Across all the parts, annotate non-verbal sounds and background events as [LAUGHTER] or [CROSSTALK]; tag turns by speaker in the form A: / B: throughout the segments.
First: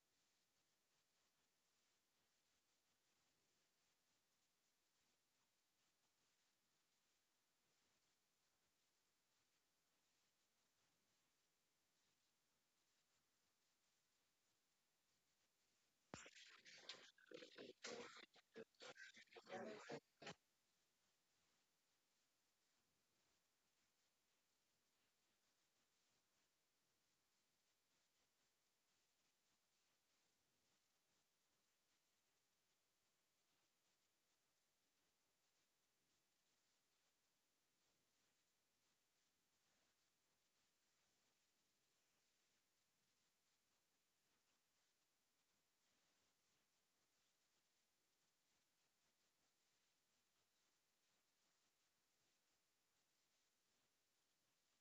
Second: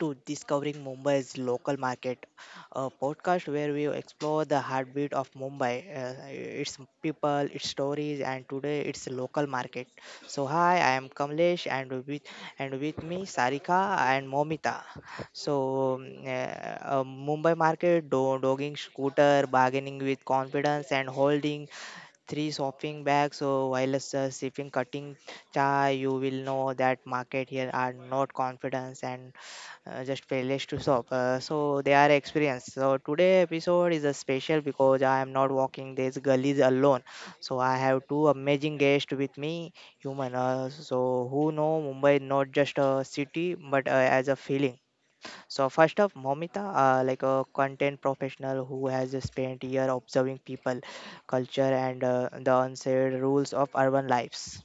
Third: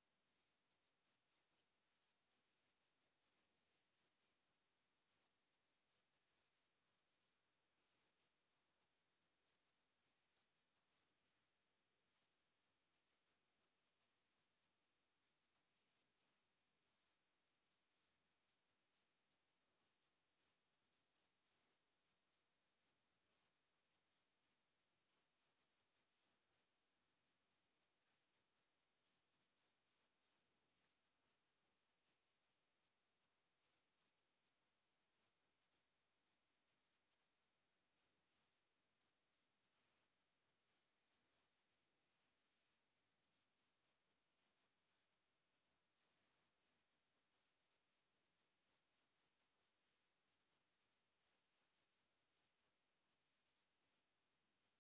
A: to Discovering Mumbai's Local Market, a podcast where we explore the heartbeat of Mumbai, its people, its stories, and today its local market. So hi, I am Kamlesh, and with me Sarika and Momita. So Mumbai market, dogging scooter, bargaining with confidence, and holding three shopping bags so while sipping cutting, yeah, you will know that market here are not confidence and just failures to shop. So they are experienced. So today episode is a special because I am not walking these gullies alone. So I have two amazing guests with me, human. So who know Mumbai not just a city but as a feeling. So first up, Momita, like a content professional who has spent year observing people, culture, and the unsaid rules of urban lives.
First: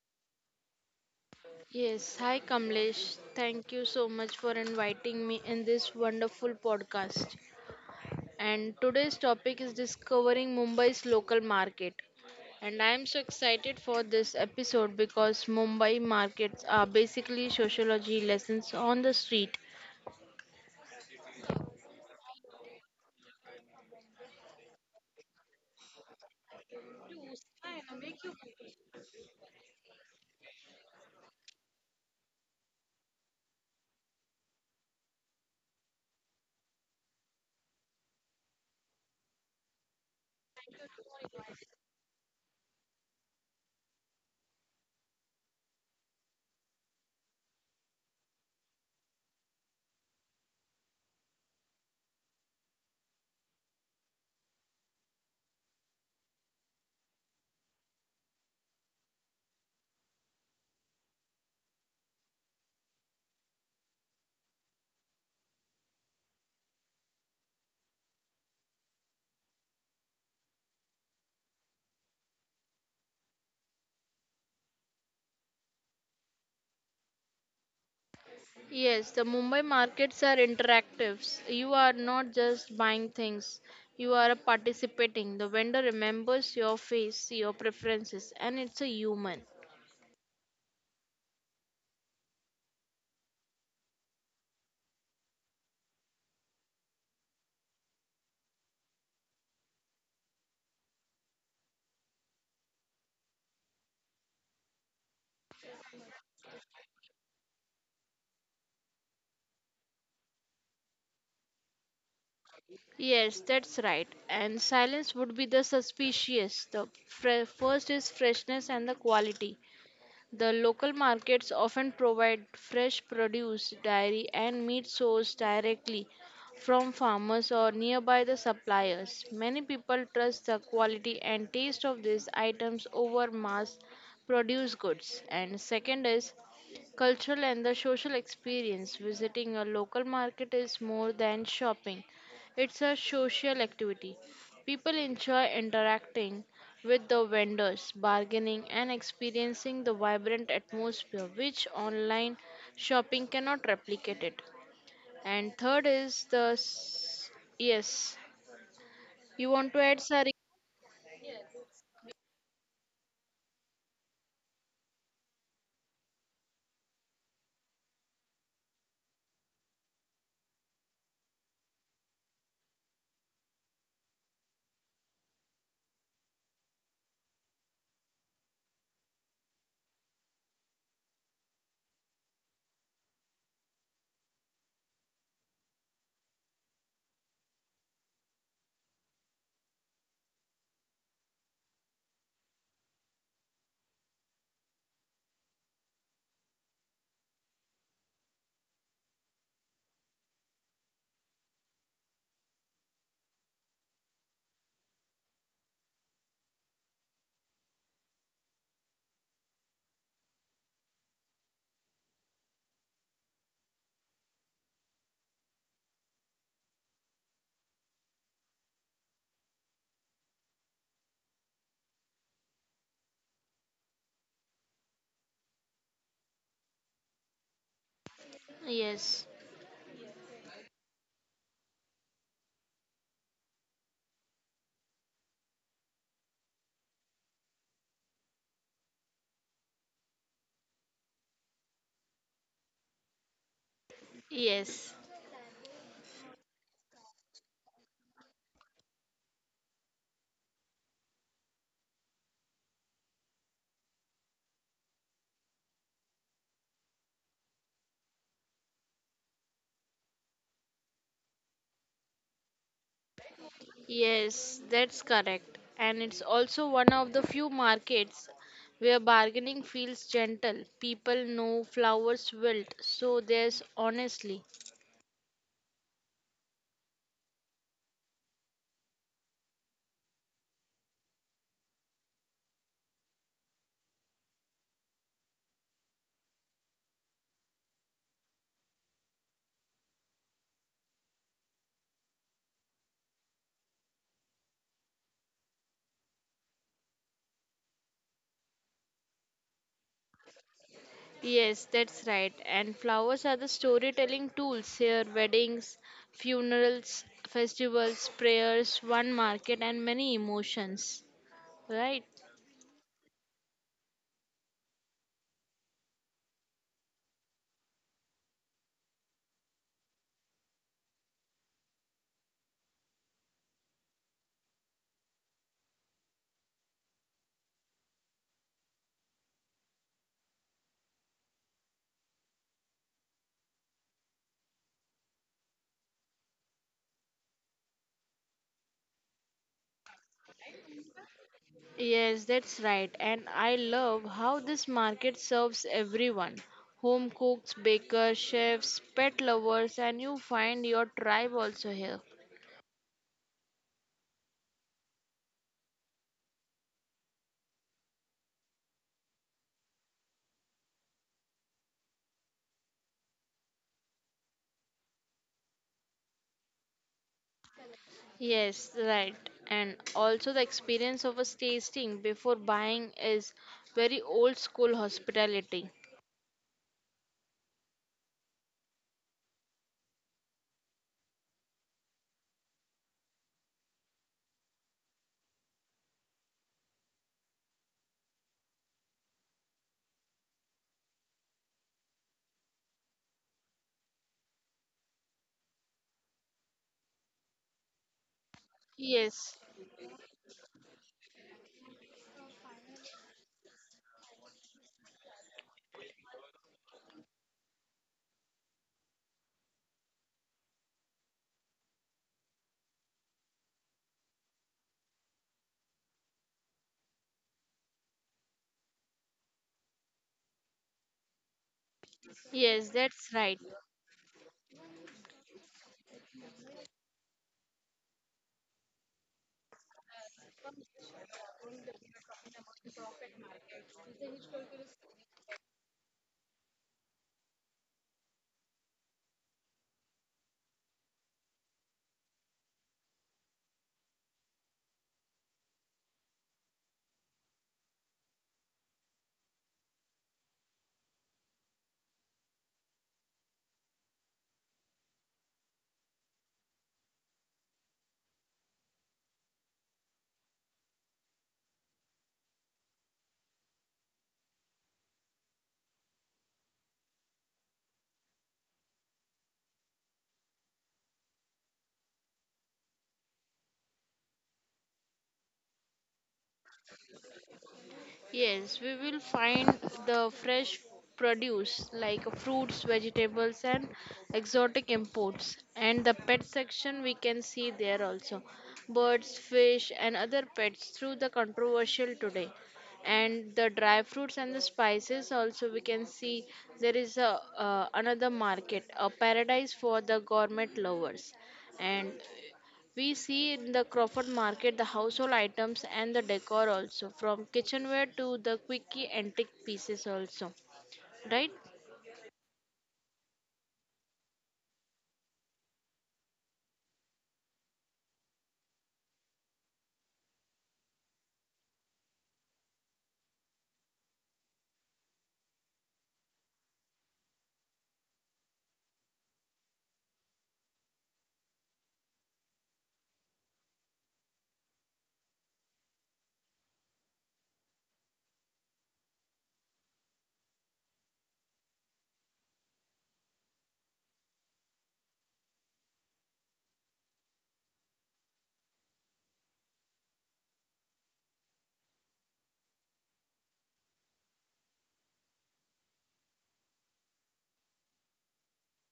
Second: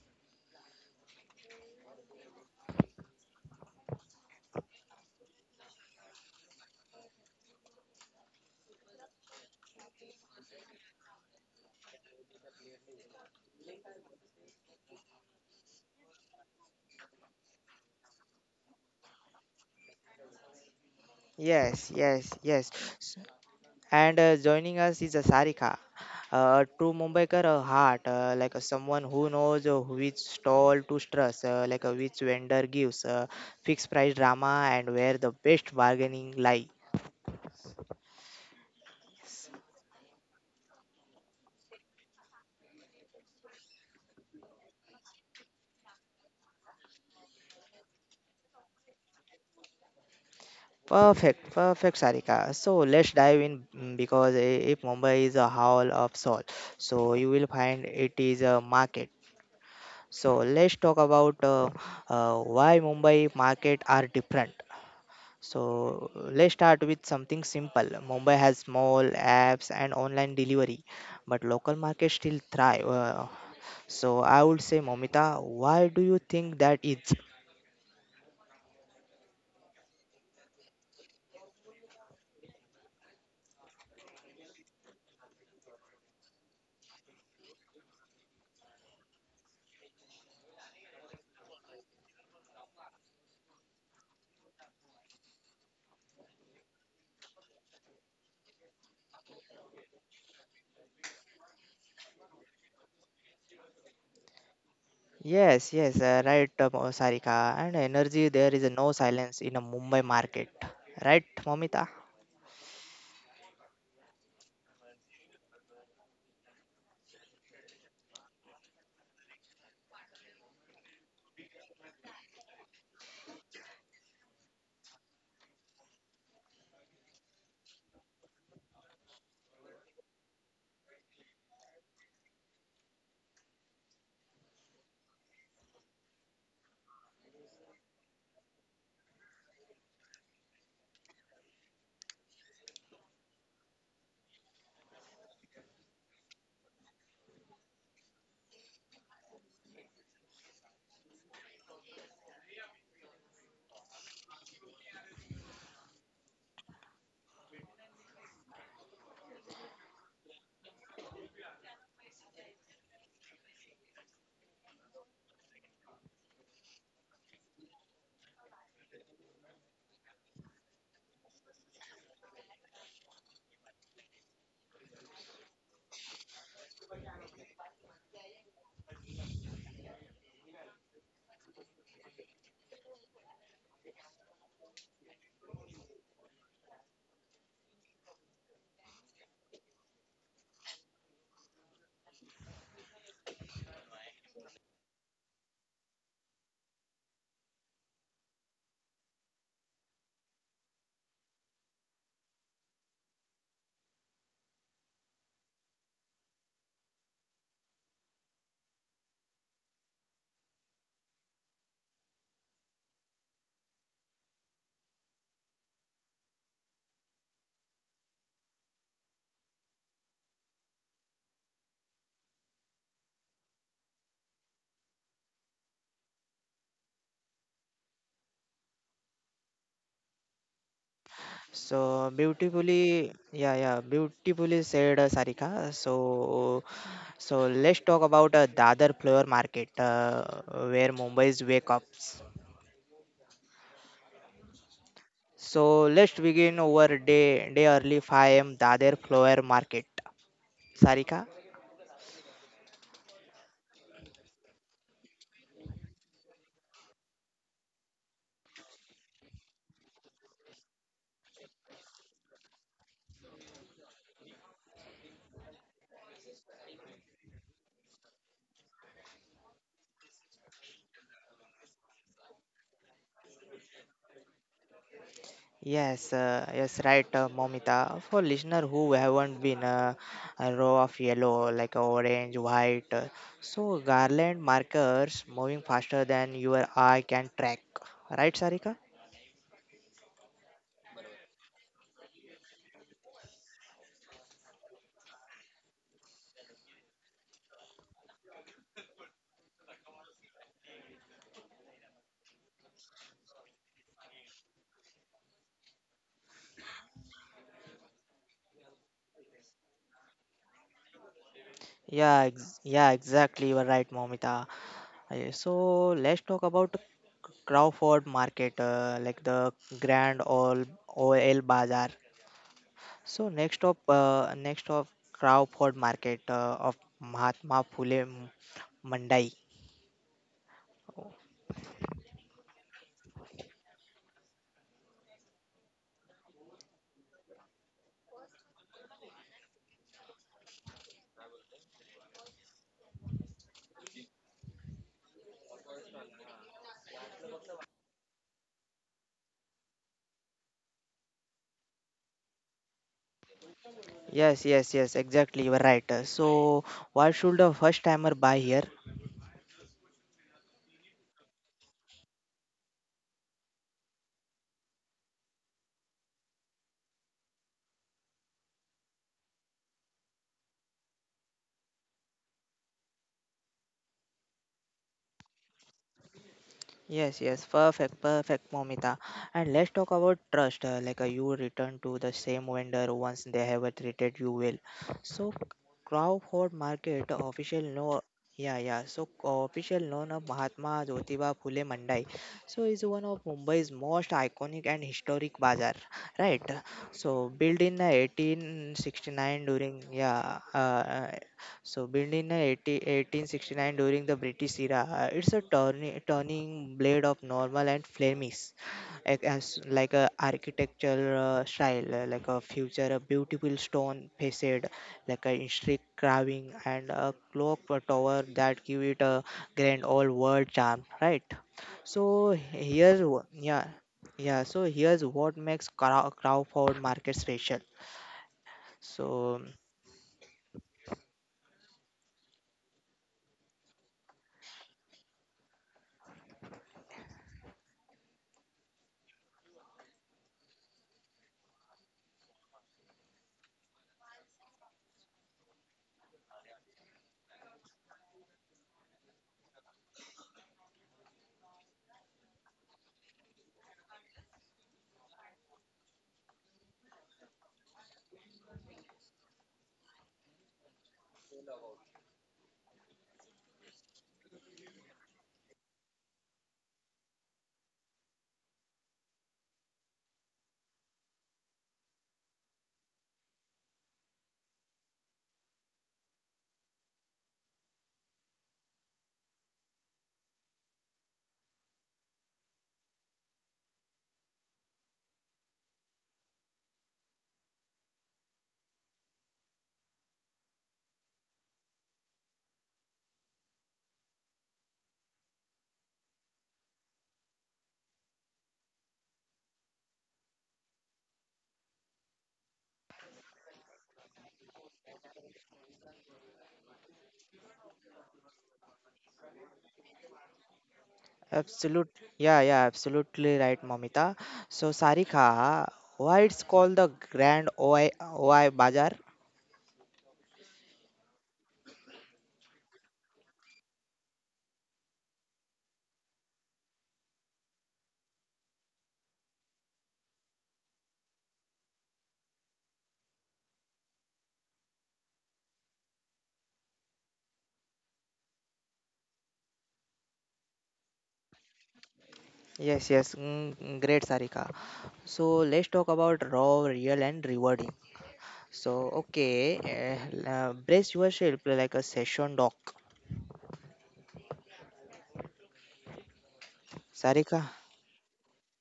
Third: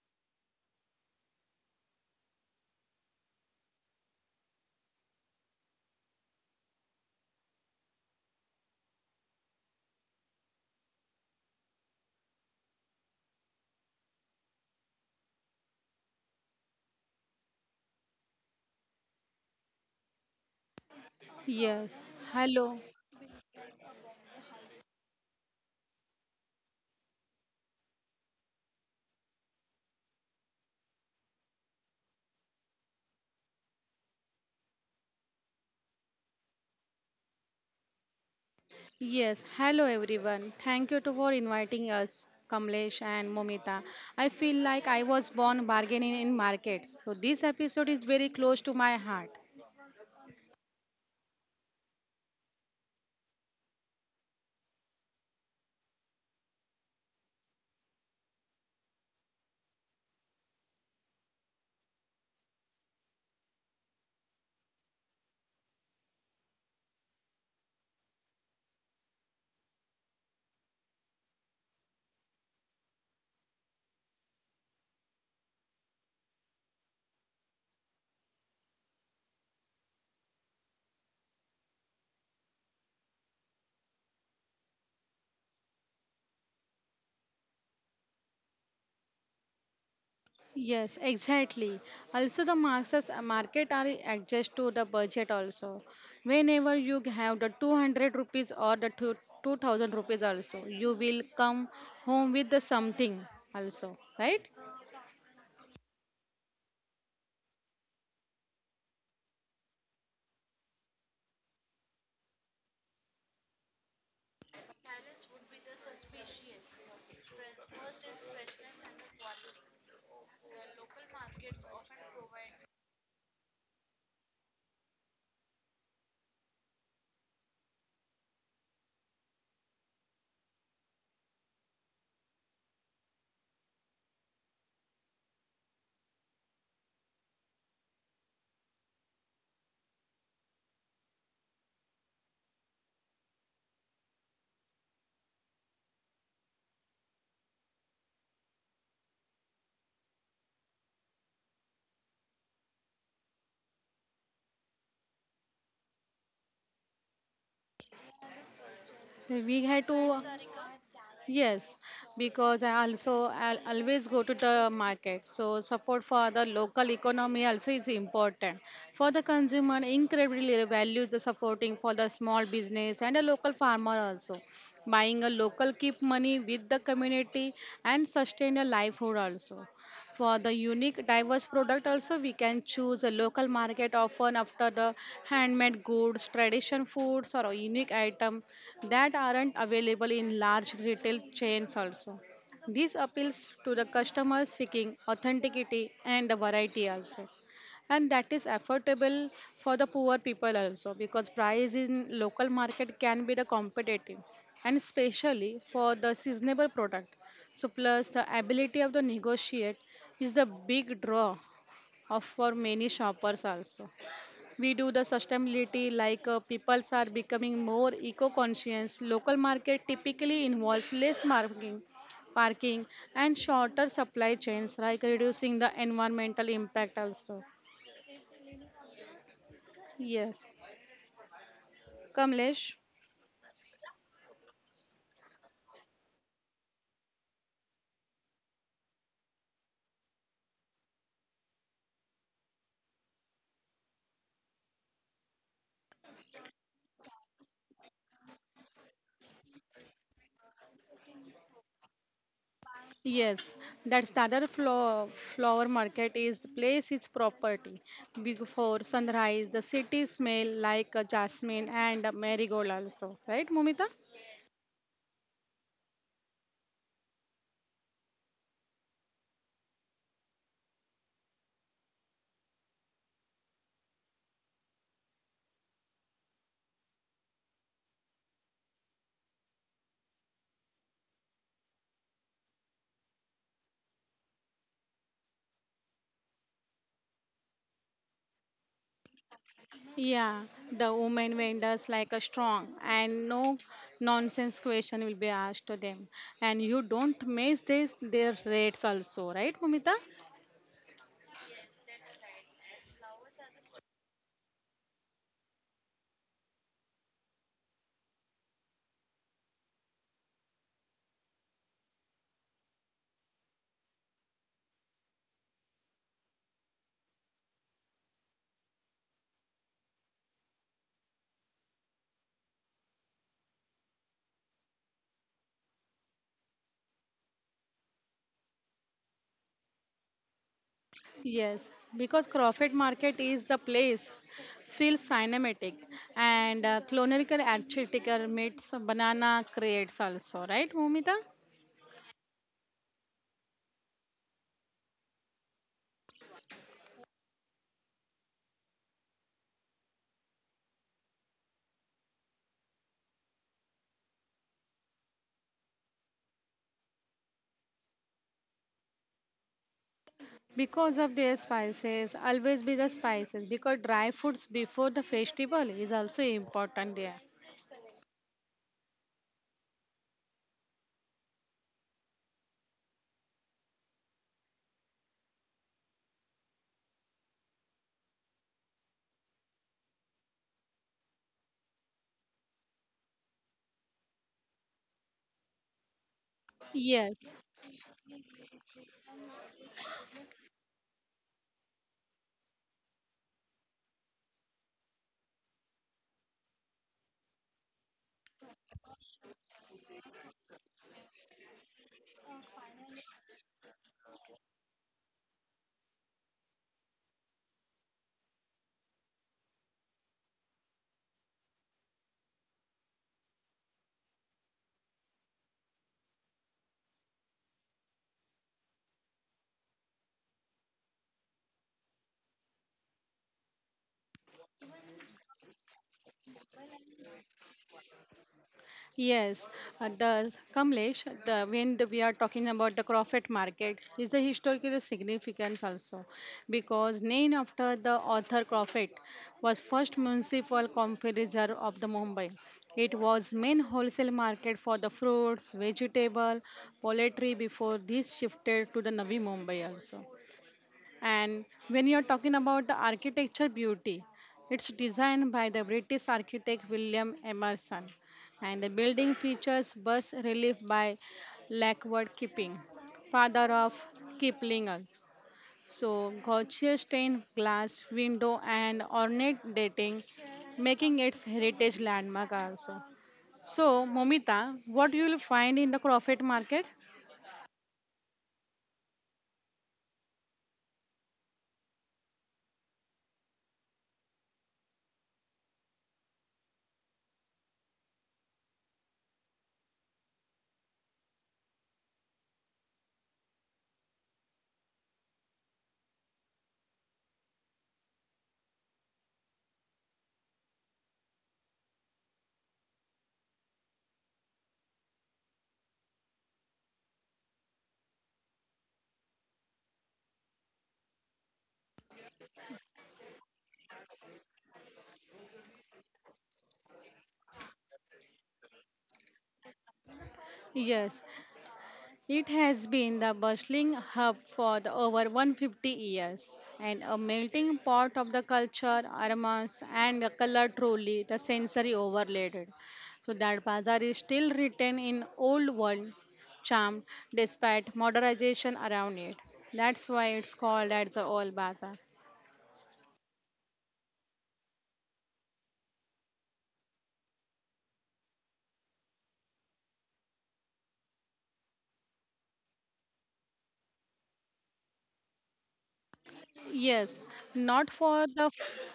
B: Yes, hi Kamlesh. Thank you so much for inviting me in this wonderful podcast. And today's topic is discovering Mumbai's local market. And I am so excited for this episode because Mumbai markets are basically sociology lessons on the street.
A: Yes,
C: Yes.
A: yes, yes.
C: Hello.
A: S- And joining us is a Sarika, a true Mumbaikar a heart, like a someone who knows which stall to trust, which vendor gives fixed price drama and where the best bargaining lie.
C: Yes. Hello, everyone. Thank you to for inviting us, Kamlesh and Momita. I feel like I was born bargaining in markets. So this episode is very close to my heart.
A: Perfect, perfect, Sarika. So let's dive in, mm, because if Mumbai is a hall of soul, so you will find it is a market. So let's talk about why Mumbai market are different. So let's start with something simple. Mumbai has small apps and online delivery, but local markets still thrive. So I would say, Momita, why do you think that is?
B: Yes, the Mumbai markets are interactives. You are not just buying things, you are participating. The vendor remembers your face, your preferences, and it's a human.
C: Yes, exactly. Also, the masses market are adjust to the budget also. Whenever you have the 200 rupees or the two, 2000 rupees also, you will come home with the something also, right?
A: Yes, yes, right, Sarika. And energy, there is no silence in a Mumbai market, right, Momita?
B: Yes, that's right. And silence would be the suspicious. The first is freshness and the quality. The local markets often provide fresh produce, dairy, and meat sourced directly from farmers or nearby the suppliers. Many people trust the quality and taste of these items over mass produced goods. And second is cultural and the social experience. Visiting a local market is more than shopping, it's a social activity. People enjoy interacting with the vendors, bargaining, and experiencing the vibrant atmosphere which online shopping cannot replicate it. And third is the yes. You
C: We had
B: want to add,
C: to
B: Sari?
C: yes, because I always go to the market. So support for the local economy also is important. For the consumer, incredibly values the supporting for the small business and a local farmer also. Buying a local keep money with the community and sustain a livelihood also for the unique diverse product also we can choose a local market often after the handmade goods tradition foods or a unique item that aren't available in large retail chains also. This appeals to the customers seeking authenticity and the variety also, and that is affordable for the poor people also because price in local market can be the competitive and especially for the seasonable product. So plus the ability of the negotiate is the big draw of for many shoppers also. We do the sustainability like people are becoming more eco-conscious. Local market typically involves less marking, parking and shorter supply chains like reducing the environmental impact also.
B: Yes.
C: Yes.
A: So
C: Kamlesh.
A: beautifully, yeah, yeah, beautifully said, Sarika. So. So let's talk about Dadar flower market, where Mumbai's wake up.
B: Yes.
A: So let's begin our day early 5 a.m. Dader Flower Market. Sarika?
C: Yes, that's the flower market is the place is property. Before sunrise, the city smell like a jasmine and a marigold also, right, Mumita?
B: Yes, that's correct. And it's also one of the few markets where bargaining feels gentle. People know flowers wilt, so there's honestly.
A: Yes, yes, right, Momita. For listener who haven't been, a row of yellow, like orange, white, so garland markers moving faster than your eye can track. Right, Sarika?
C: Yeah, the women vendors like a strong and no nonsense question will be asked to them, and you don't miss this their rates also, right, Mumita?
B: Yes, that's right. And flowers are the storytelling tools here, weddings, funerals, festivals, prayers, one market, and many emotions. Right?
A: Yeah, exactly. You are right, Momita. So let's talk about Crawford Market, like the Grand Old OL Bazaar. So next up, next of Crawford Market of Mahatma Phule Mandai.
C: Yes, because Crawford Market is the place feels cinematic and clonical architecture meets banana creates also, right, Bhumita?
B: Yes, that's right. And I love how this market serves everyone, home cooks, bakers, chefs, pet lovers, and you find your tribe also here.
A: Yes, yes, yes, exactly. You are right. So why should a first timer buy here?
C: Because of their spices, always be the spices because dry foods before the festival is also important there.
B: Yes, right. And also, the experience of a tasting before buying is very old school hospitality.
A: Yes, yes, perfect, perfect, Momita. And let's talk about trust. You return to the same vendor once they have treated you well. So, Crawford
C: Yes,
A: Market official no, yeah, yeah. So official known of Mahatma Jyotiba Phule Mandai. So is one of Mumbai's most iconic and historic bazaar, right? So built in
B: Yes,
A: 1869 during, yeah, so built in 80 1869 during the British era, it's a turning blade of normal and Flemish, like as like a architectural style, like a future a beautiful stone facade, like a intricate carving and a clock tower that give it a grand all world charm, right? So
B: yes, that's
A: here's wh-
B: right.
A: yeah yeah so here's what makes Crawford Market special.
C: yes,
A: So
C: does Kamlesh, the when the, we are talking about the Crawford market, is the historical significance also because named after the author Crawford was first municipal confisor of the Mumbai. It was main wholesale market for the fruits, vegetable, poultry before this shifted to the Navi Mumbai also. And when you're talking about the architecture beauty, it's designed by the British architect William Emerson. And the building features bas relief by Lockwood Kipping, father of Kiplingers. So, Gautier stained glass window and ornate dating, making its heritage landmark also. So, Momita, what you will find in the Crawford market?
B: Yes, we will find the fresh produce like fruits, vegetables, and exotic imports. And the pet section we can see there also, birds, fish, and other pets through the controversial today. And the dry fruits and the spices also we can see, there is a another market, a paradise for the gourmet lovers. And we see in the Crawford market the household items and the decor also, from kitchenware to the quickie antique pieces also, right?
A: absolute, yeah, yeah, absolutely right, Momita. So, Sarika, why it's called the Grand OI Bazaar?
C: Yes, it has been the bustling hub for the over 150 years and a melting pot of the culture, aromas, and the color truly the sensory overloaded. So that bazaar is still written in old world charm despite modernization around it. That's why it's called as the old bazaar.
A: Yes, yes, mm, mm, great, Sarika. So, let's talk about raw, real, and rewarding. So, okay, brace yourself like a session doc.
C: Yes,
A: Sarika,
C: not for the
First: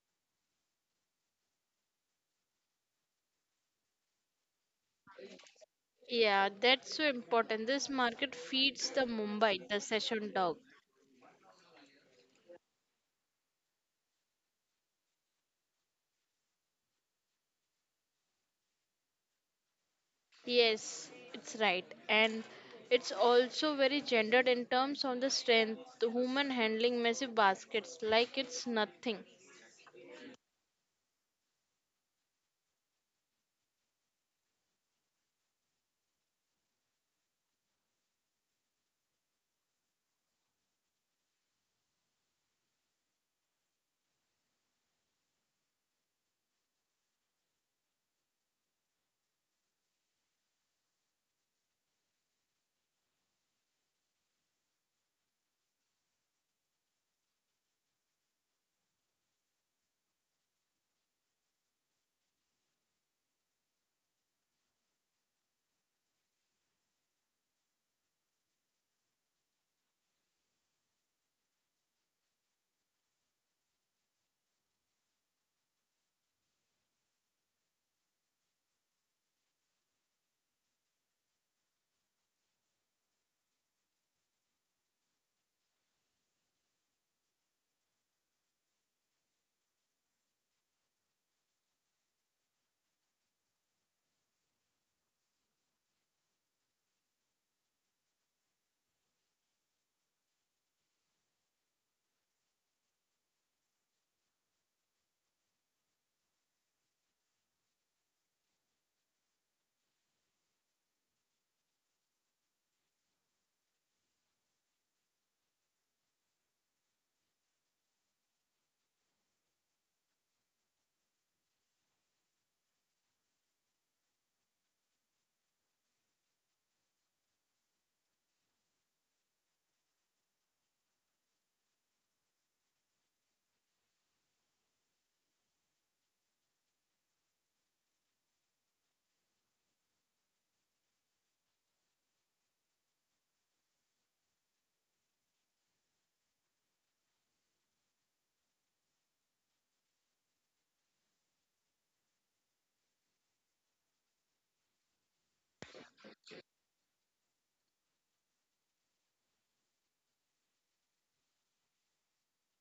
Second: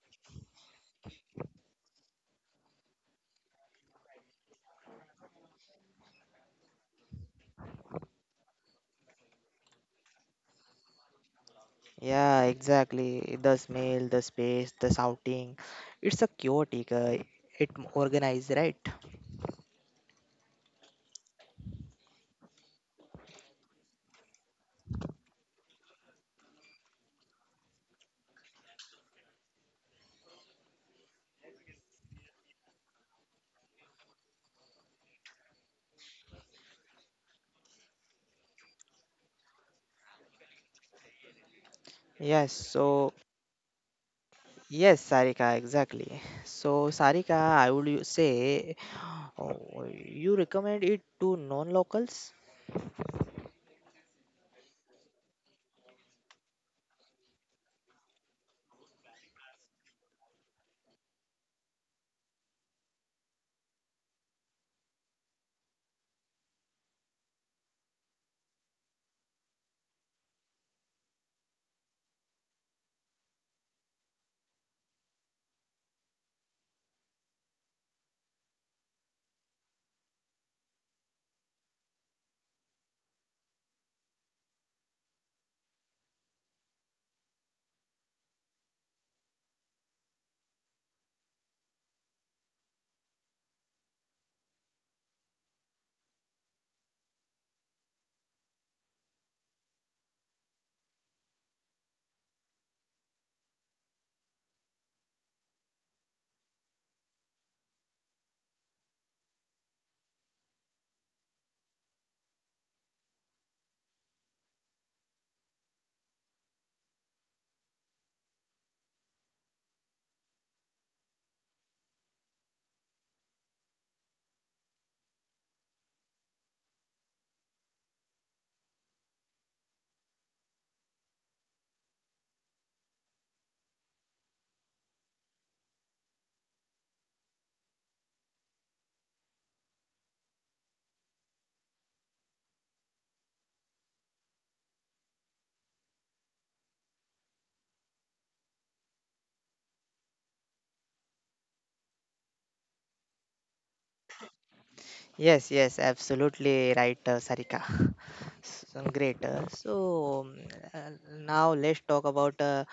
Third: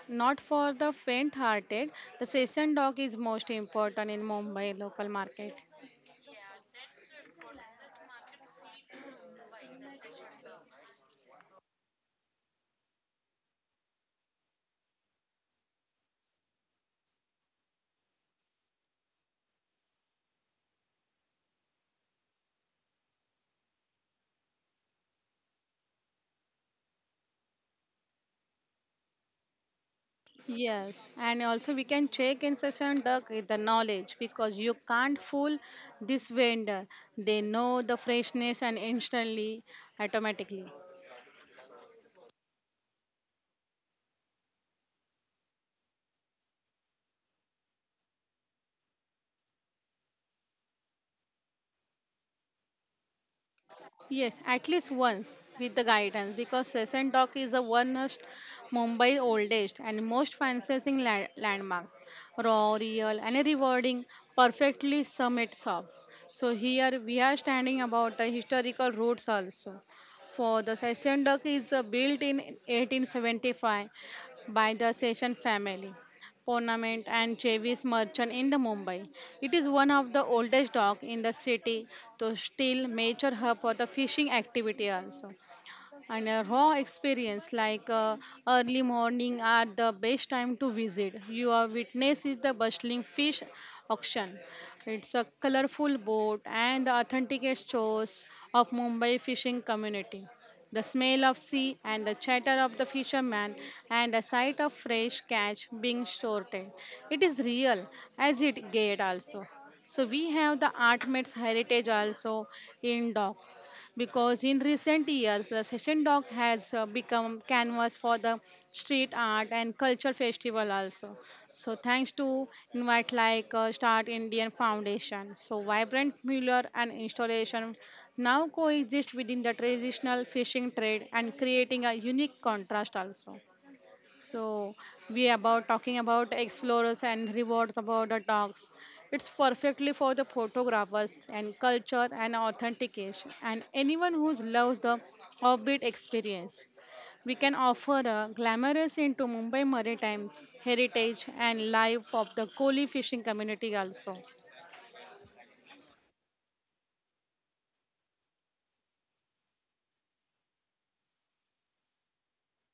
C: not for the faint-hearted. The session dog is most important in Mumbai local market.
B: Yeah, that's so important. This market feeds the Mumbai, the session dog.
A: yeah, exactly. The smell, the space, the shouting. It's a chaotic, it organized, right?
B: Yes, it's right. And it's also very gendered in terms of the strength. The woman handling massive baskets like it's nothing.
C: Yes, and also we can check in session the knowledge because you can't fool this vendor. They know the freshness and instantly, automatically.
A: Yes, so yes, Sarika, exactly. So, Sarika, I would you say, oh, you recommend it to non locals?
C: Yes, at least once with the guidance because Session Dock is the one most Mumbai oldest and most fantasizing landmark. Raw, real, and rewarding, perfectly summits up. So here we are standing about the historical roots also. For the Session Dock is built in 1875 by the Session family Ponament and Chevis merchant in the Mumbai. It is one of the oldest dock in the city to still major hub for the fishing activity also. And a raw experience like early morning are the best time to visit. You are witness is the bustling fish auction. It's a colorful boat and the authentic shows of Mumbai fishing community, the smell of sea and the chatter of the fishermen and a sight of fresh catch being sorted. It is real as it get also. So we have the art meets heritage also in dock because in recent years the session dog has become canvas for the street art and culture festival also. So thanks to invite like start Indian foundation, so vibrant mural and installation now coexist within the traditional fishing trade and creating a unique contrast also. So we about talking about explorers and rewards about the dogs. It's perfectly for the photographers and culture and authentication and anyone who loves the offbeat experience. We can offer a glamorous into Mumbai Maritimes heritage and life of the Koli fishing community also.
A: Yes, yes, absolutely right, Sarika. [LAUGHS] So, great. So, now let's talk about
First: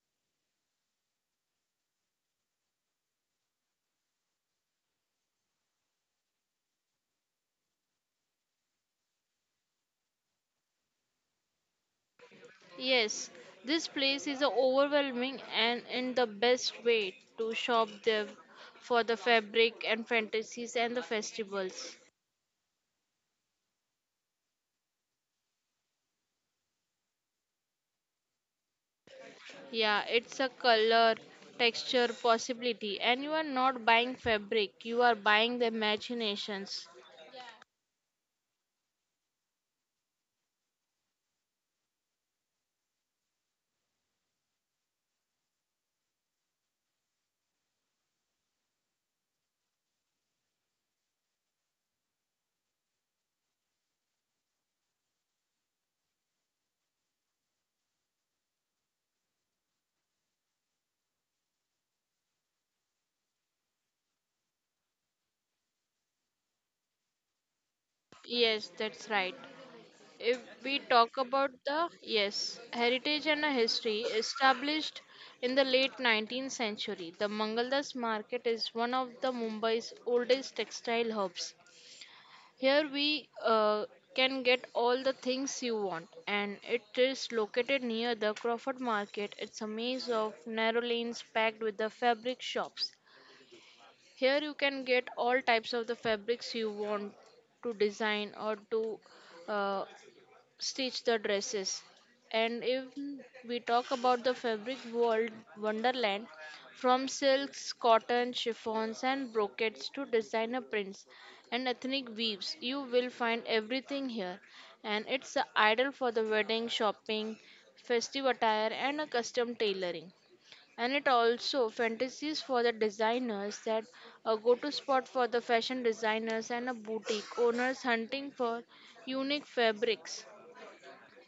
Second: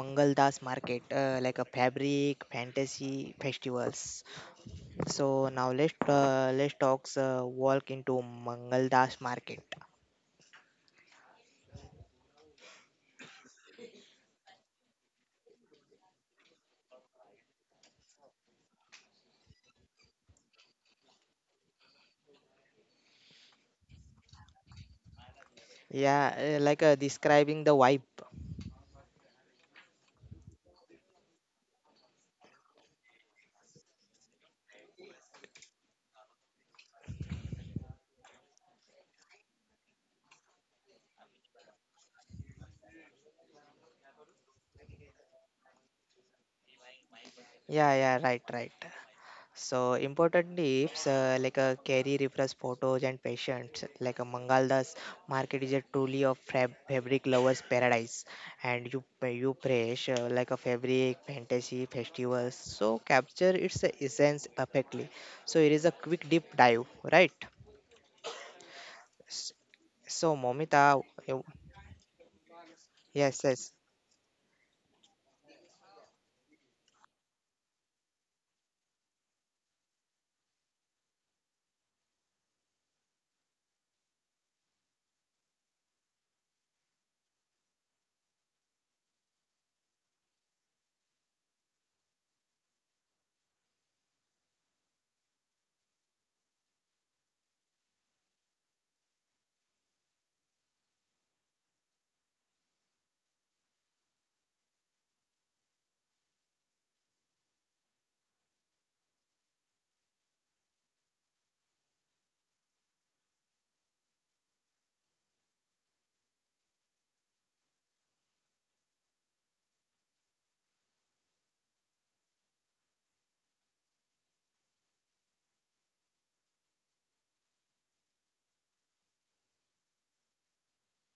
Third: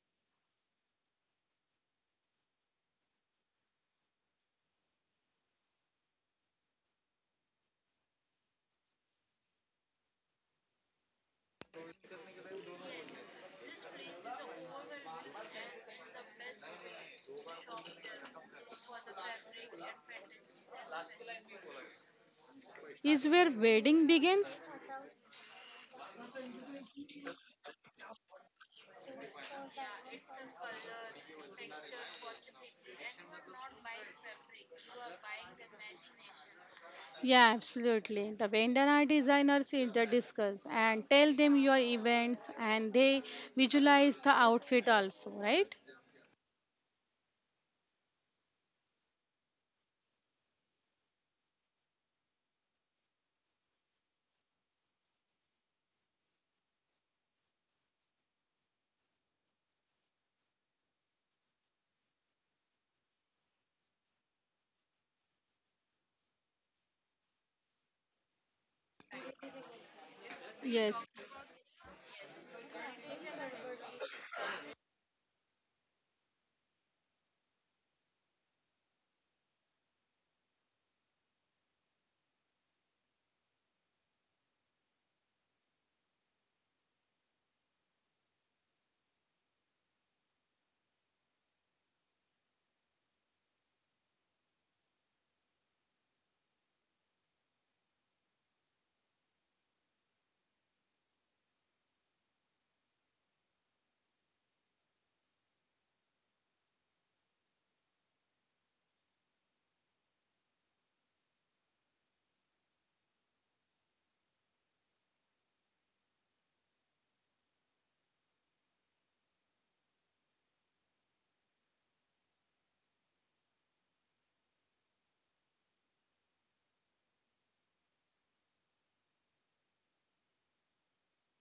A: Mangal Das Market, like a fabric fantasy festivals. So, now let's talk walk into Mangal Das Market.
B: Yes, this place is overwhelming and in the best way to shop there for the fabric and fantasies and the festivals.
C: Is where wedding begins.
A: Yeah, describing the vibe.
B: Yeah, it's a color, texture, possibility, and you are not buying fabric, you are buying the imaginations.
C: Yeah, absolutely. The bandana designers is the discuss and tell them your events and they visualize the outfit also, right?
A: Yeah, yeah, right, right. So important tips like a carry reference photos and patients like a Mangaldas market is a truly a fabric lovers paradise and you fresh, like a fabric fantasy festivals, so capture its essence perfectly, so it is a quick deep dive, right?
B: Yes, that's right.
A: S- so
B: If we
C: Yes.
A: Momita,
B: talk
A: you-
B: about the, yes, heritage
A: yes,
B: and a
A: yes.
B: history established in the late 19th century, the Mangaldas market is one of the Mumbai's oldest textile hubs. Here we can get all the things you want, and it is located near the Crawford Market. It's a maze of narrow lanes packed with the fabric shops. Here you can get all types of the fabrics you want to design or to uh, stitch the dresses. And if we talk about the fabric world wonderland, from silks, cotton, chiffons, and brocades to designer prints and ethnic weaves, you will find everything here. And it's a ideal for the wedding, shopping, festive attire, and a custom tailoring. And it also fantasies for the designers that a go-to spot for the fashion designers and a boutique owners hunting for unique fabrics,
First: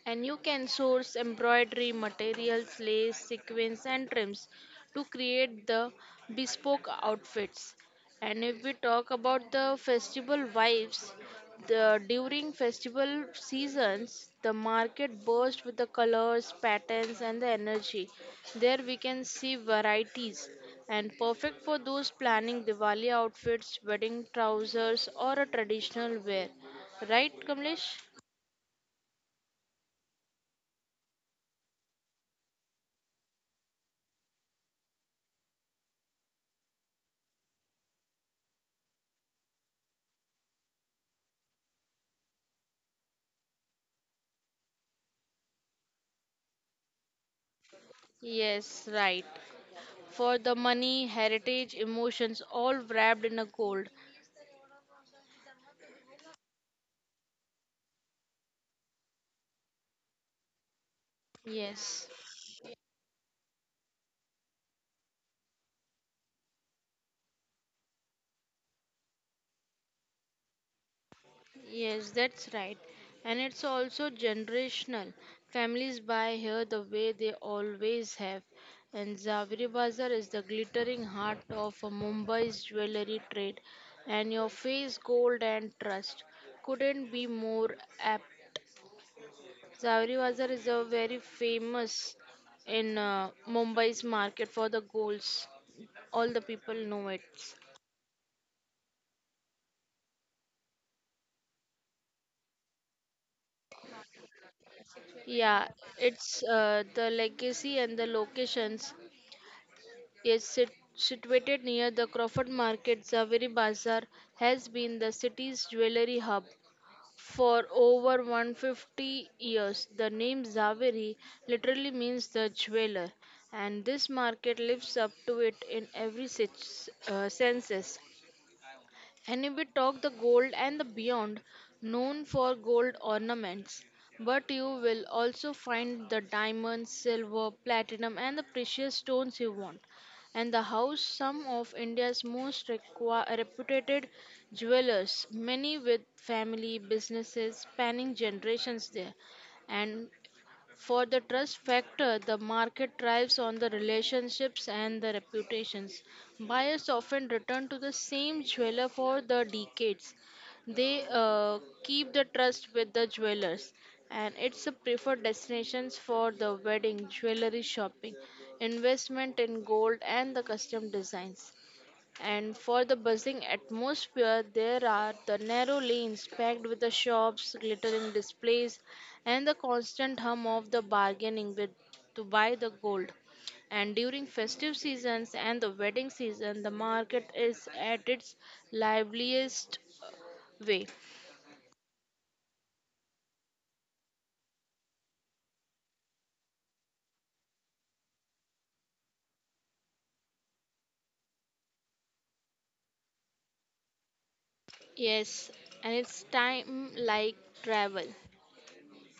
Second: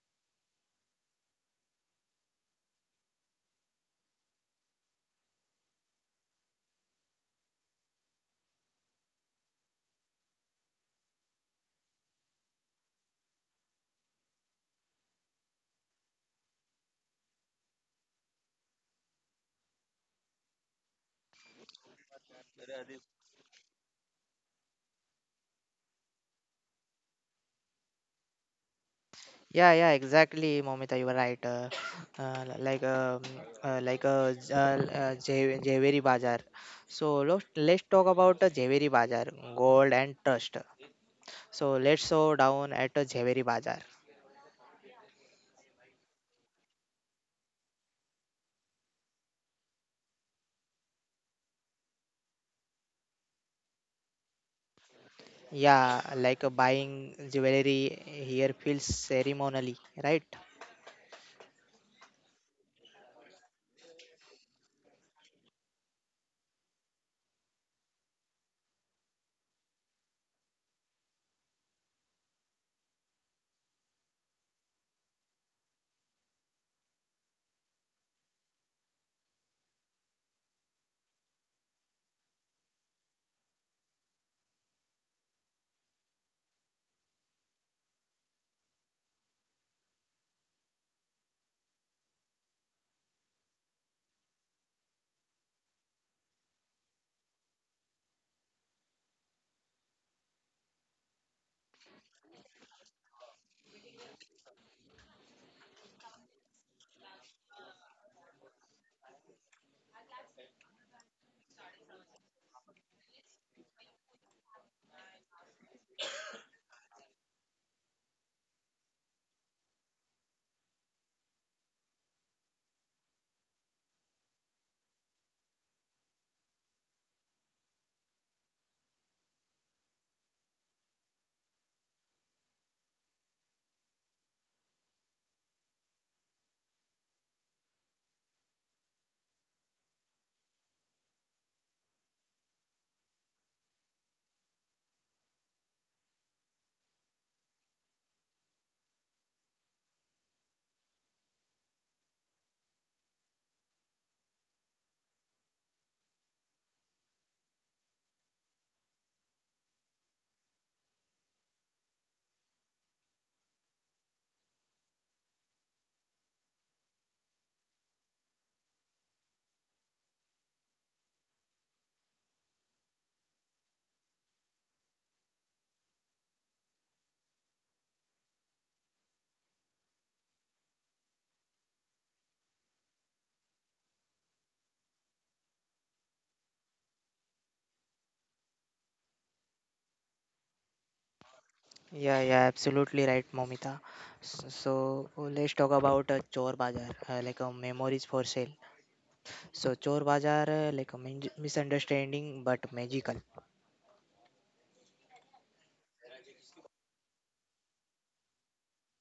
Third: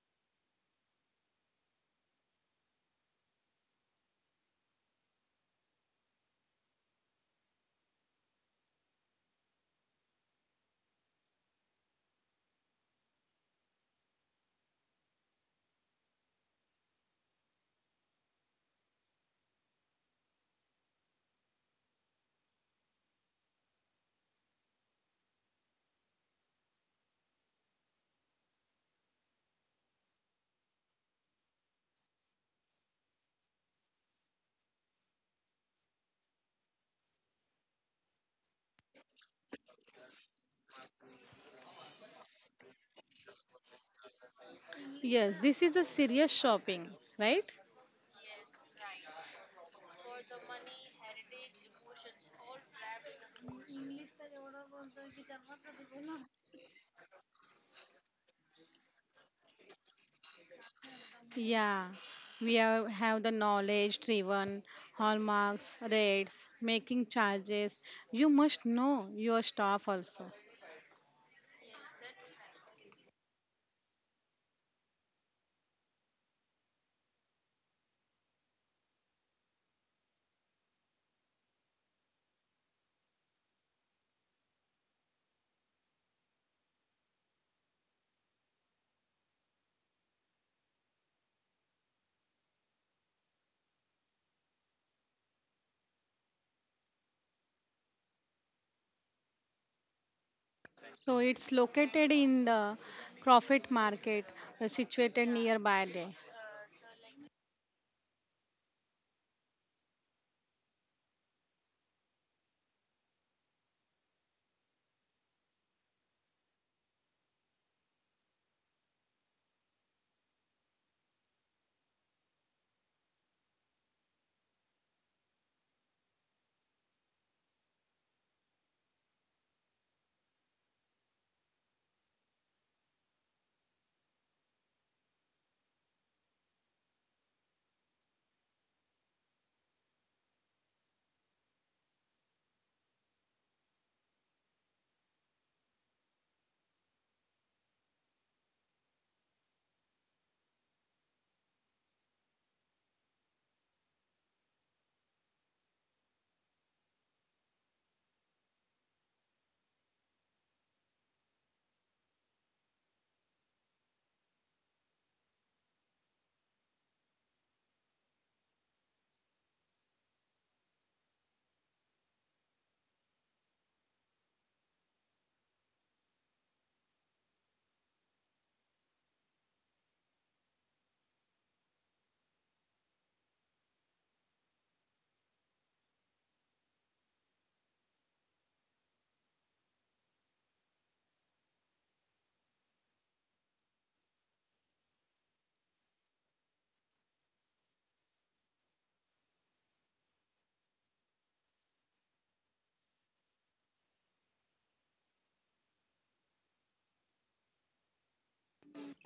B: and you can source embroidery materials, lace, sequins, and trims to create the bespoke outfits. And if we talk about the festival vibes, the during festival seasons, the market bursts with the colors, patterns, and the energy. There we can see varieties, and perfect for those planning Diwali outfits, wedding trousers, or a traditional wear. Right, Kamlesh?
A: Yeah, yeah, exactly, Momita, you were right. Li- like J- Jhe- Jhaveri Bazaar. So let's talk about the Jhaveri Bazaar, gold and trust. So let's slow down at the Jhaveri Bazaar.
C: Yes, this is a serious shopping, right?
B: Yes, right. For the money, heritage, emotions, all wrapped in a gold.
A: Yeah, buying jewelry here feels ceremonially, right?
C: Yeah.
B: Yes,
C: We have the knowledge driven, hallmarks, rates, making charges. You must know your staff also.
B: yes, that's right. And it's also generational. Families buy here the way they always have. And Zaveri Bazar is the glittering heart of a Mumbai's jewellery trade. And your face, gold, and trust couldn't be more apt. Zaveri Bazar is a very famous in Mumbai's market for the golds. All the people know it.
C: So it's located in the profit market situated
B: Yeah,
C: nearby there.
B: it's the legacy and the locations. Yes, situated near the Crawford Market, Zaveri Bazaar has been the city's jewelry hub for over 150 years. The name Zaveri literally means the jeweler, and this market lives up to it in every senses. And if we talk the gold and the beyond, known for gold ornaments, but you will also find the diamonds, silver, platinum, and the precious stones you want. And the house, some of India's most reputed jewelers, many with family businesses spanning generations there. And for the trust factor, the market thrives on the relationships and the reputations. Buyers often return to the same jeweler for the decades. They keep the trust with the jewelers, and it's a preferred destinations for the wedding, jewelry shopping, investment in gold, and the custom designs. And for the buzzing atmosphere, there are the narrow lanes packed with the shops, glittering displays, and the constant hum of the bargaining with to buy the gold. And during festive seasons and the wedding season, the market is at its liveliest way.
A: Yeah, yeah, absolutely right, Momita. So let's talk about Chor Bazaar, like a memories for sale. So Chor Bazaar, misunderstanding but magical.
B: Yes, and it's time like travel.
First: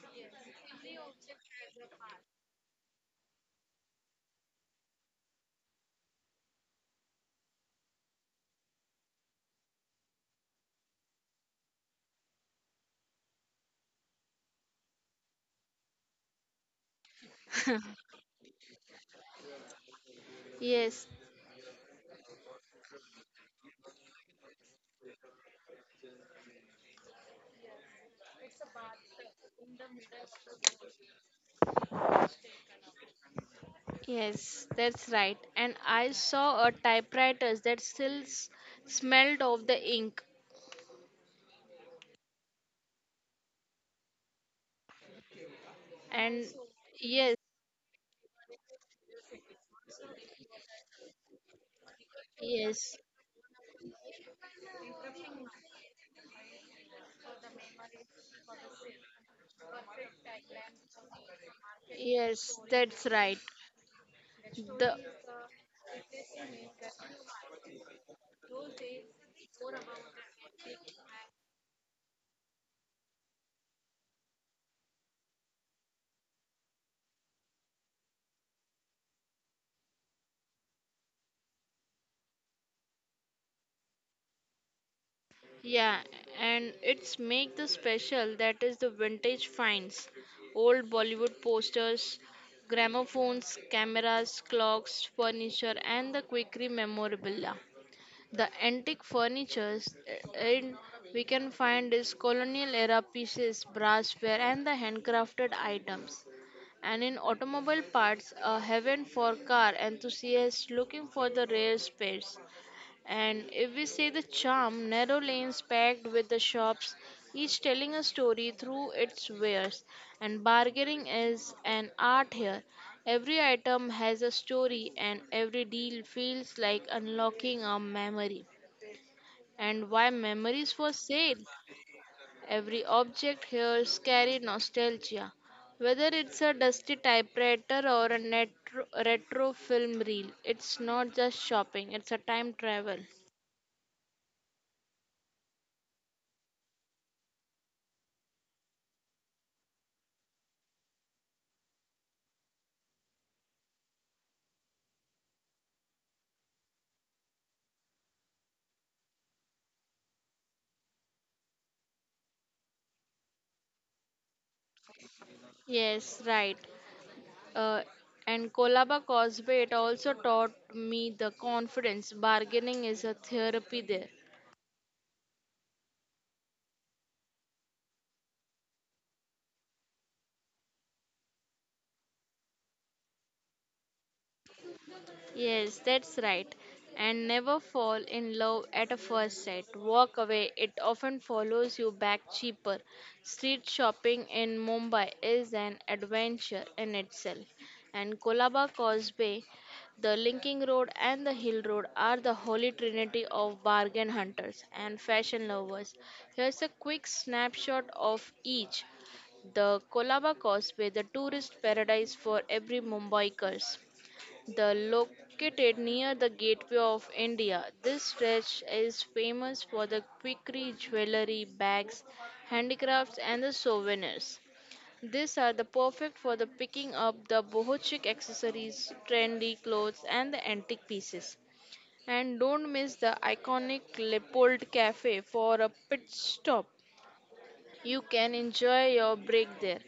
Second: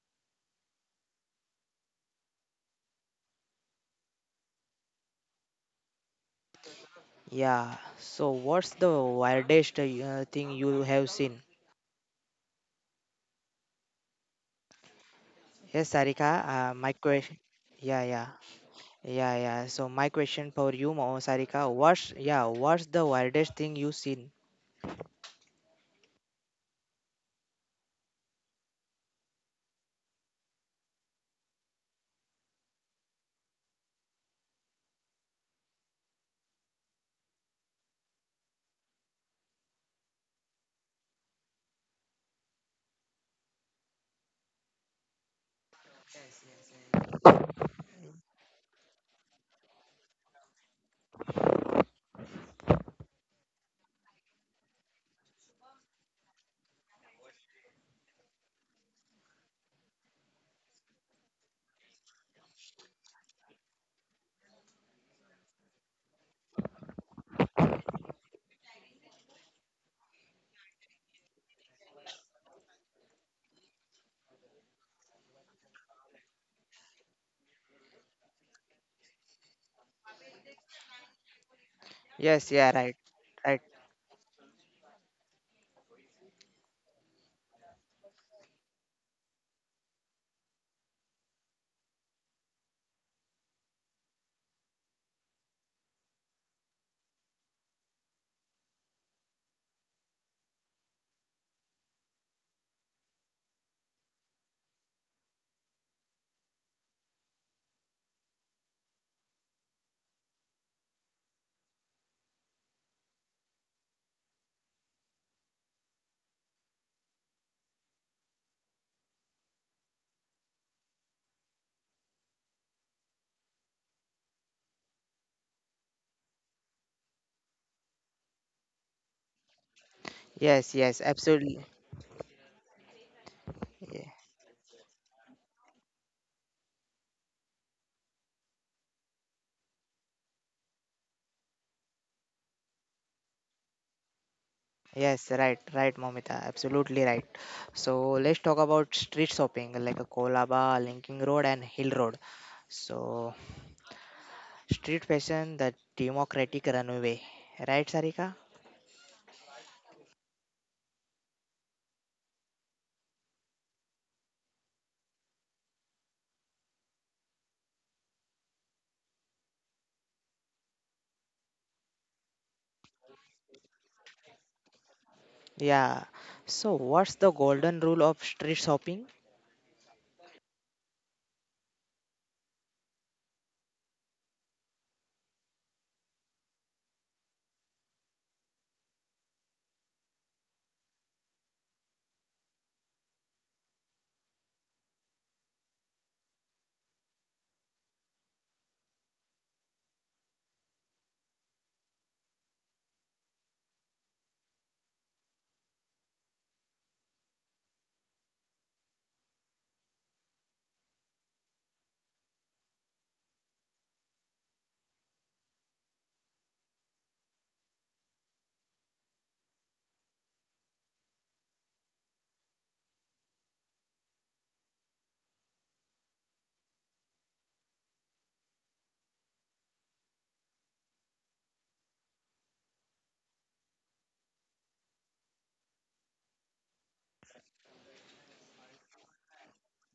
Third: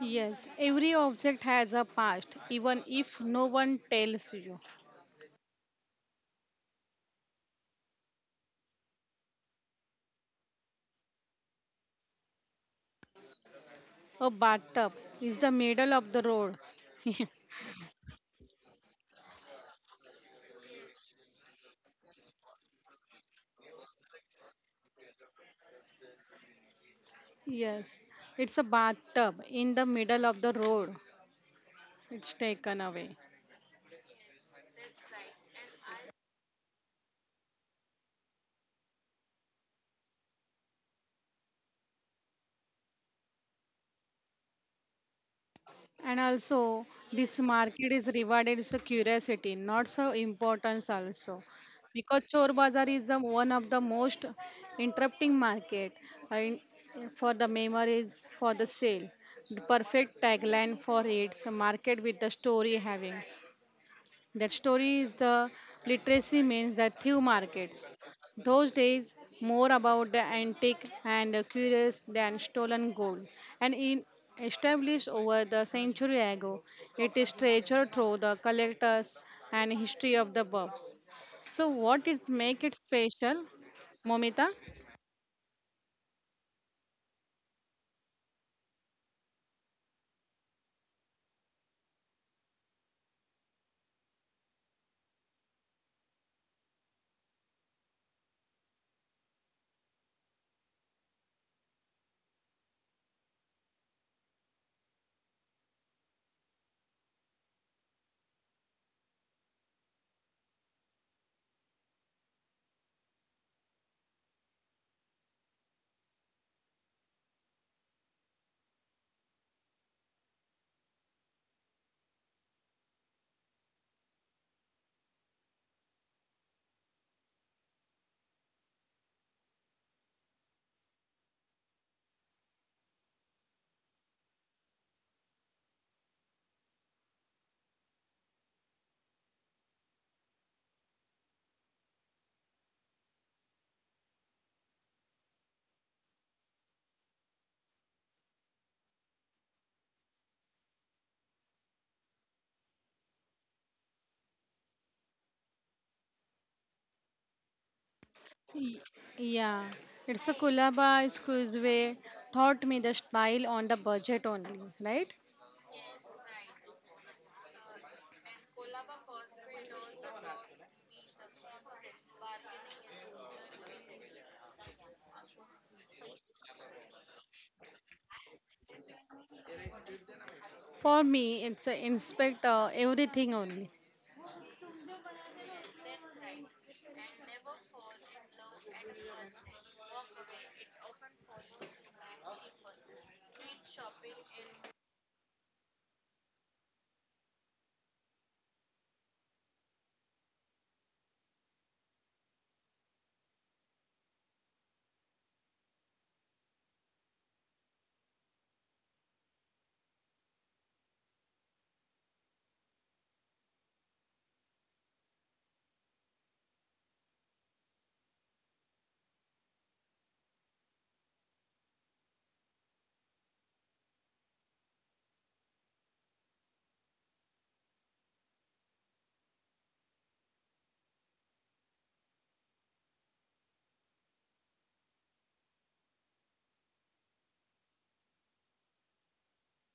C: Yes, every object has a past, even if no one tells you.
A: Yeah. So, what's the weirdest thing you have seen?
C: A bathtub is the
A: Yes,
C: middle of the
A: Sarika.
C: road.
A: My question.
C: [LAUGHS]
A: Yeah, yeah, yeah, yeah. So, my question for you,
B: Yes.
A: Sarika. What's yeah? What's the weirdest thing you seen?
C: Yes, it's a bathtub in the middle of the road. It's taken away.
B: Yes, that's right. And I saw a typewriter that still smelled of the ink.
C: And
B: And
C: also, this
B: yes,
C: market is rewarded so curiosity, not so importance also. Because Chor Bazaar
B: yes,
C: is the one of the most interrupting market and for the memories, for the sale. The perfect tagline for its market with the
B: yes,
C: story
B: that's
C: having.
B: right.
C: That
B: The
C: story is the literacy means that few markets. Those days more about the antique and the curious than stolen gold. And in established over the century ago, it is treasured through the collectors and history of the buffs. So what
A: Yes.
C: is
A: Yeah.
C: make
A: Right.
C: it
A: Right.
C: special, Momita?
B: Yeah, and it's make the special that is the vintage finds, old Bollywood posters, gramophones, cameras, clocks, furniture, and the quickly memorabilia. The antique furnitures in we can find is colonial era pieces, brassware, and the handcrafted items. And in automobile parts, a heaven for car enthusiasts looking for the rare spares. And if we see the charm, narrow lanes packed with the shops, each telling a story through its wares. And bargaining is an art here. Every item has a story, and every deal feels like unlocking a memory, and why
A: Yes.
B: memories
A: Yes.
B: for sale.
A: Absolutely.
B: Every object here
A: Yeah.
B: carry nostalgia, whether it's a dusty typewriter or a retro film reel. It's not just shopping; it's a time travel.
A: Yes. Right. Right, Momita. Absolutely right. So, let's talk about street shopping, like a Kolaba, Linking Road, and Hill Road. So, street fashion, the democratic runway. Right, Sarika?
C: Y- Yeah, it's a Kulaba squeeze way taught me the style on the budget only, right?
B: Yes, right. Uh, and Kolaba Causeway, it also taught me the confidence. Bargaining is a therapy there.
A: Yeah. So, what's the golden rule of street shopping?
C: For me, it's a inspect everything only.
B: Yes, that's right. And never fall in love at a first sight. Walk away, it often follows you back cheaper. Street shopping in Mumbai is an adventure in itself. And Kolaba Causeway, the Linking Road, and the Hill Road are the holy trinity of bargain hunters and fashion lovers. Here's a quick snapshot of each. The Kolaba Causeway, the tourist paradise for every Mumbai curse. The located near the gateway of India, this stretch is famous for the quickly jewelry, bags, handicrafts and the souvenirs. These are the perfect for the picking up the boho chic accessories, trendy clothes and the antique pieces. And don't miss the iconic Leopold Cafe for a pit stop. You can enjoy your break there.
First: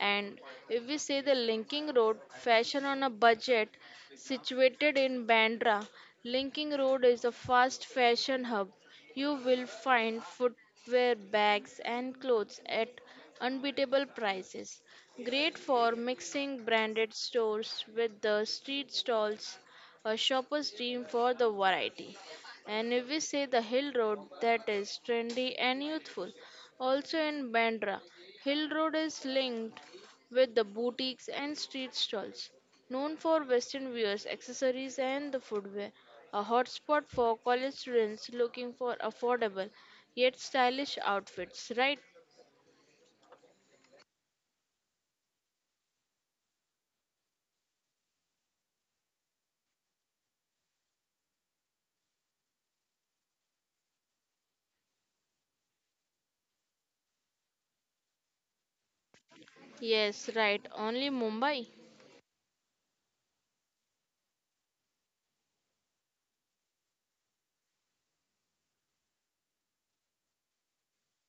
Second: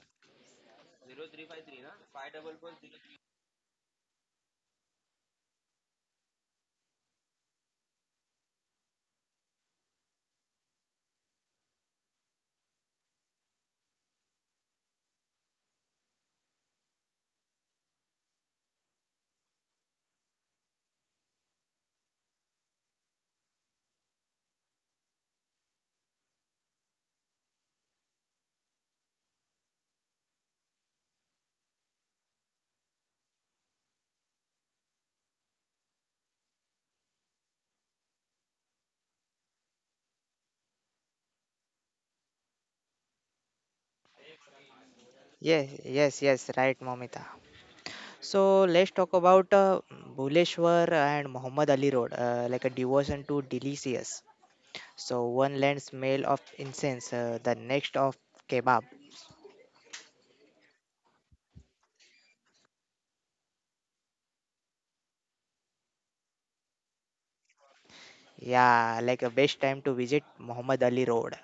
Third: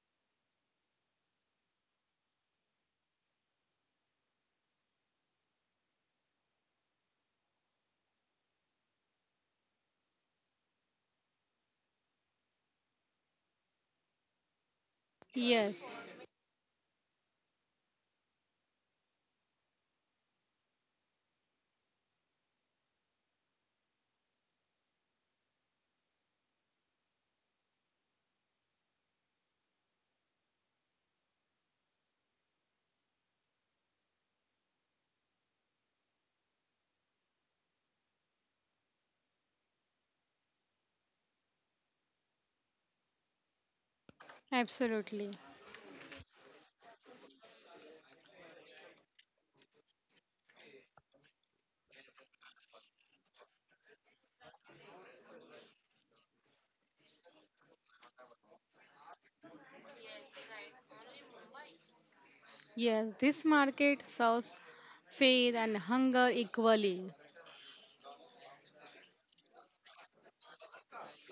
B: And if we say the Linking Road, fashion on a budget, situated in Bandra, Linking Road is a fast fashion hub. You will find footwear, bags, and clothes at unbeatable prices.
C: Yes,
B: Great for mixing branded stores with the street stalls, a shopper's dream for the variety. And if we say the hill road, that is trendy and youthful. Also in Bandra, hill road is linked with the boutiques and street stalls, known for western wears, accessories, and the footwear. A hotspot for college students looking for affordable yet stylish outfits, right?
C: absolutely.
A: Yes, yes, yes, right, Momita. So, let's talk about Buleshwar and Muhammad Ali Road, like a devotion to delicious. So, one land smell of incense, the next of kebab.
B: Yes, right. Only Mumbai.
C: Yes, this market serves fair and hunger equally.
A: Yeah, like a best time to visit Muhammad Ali Road.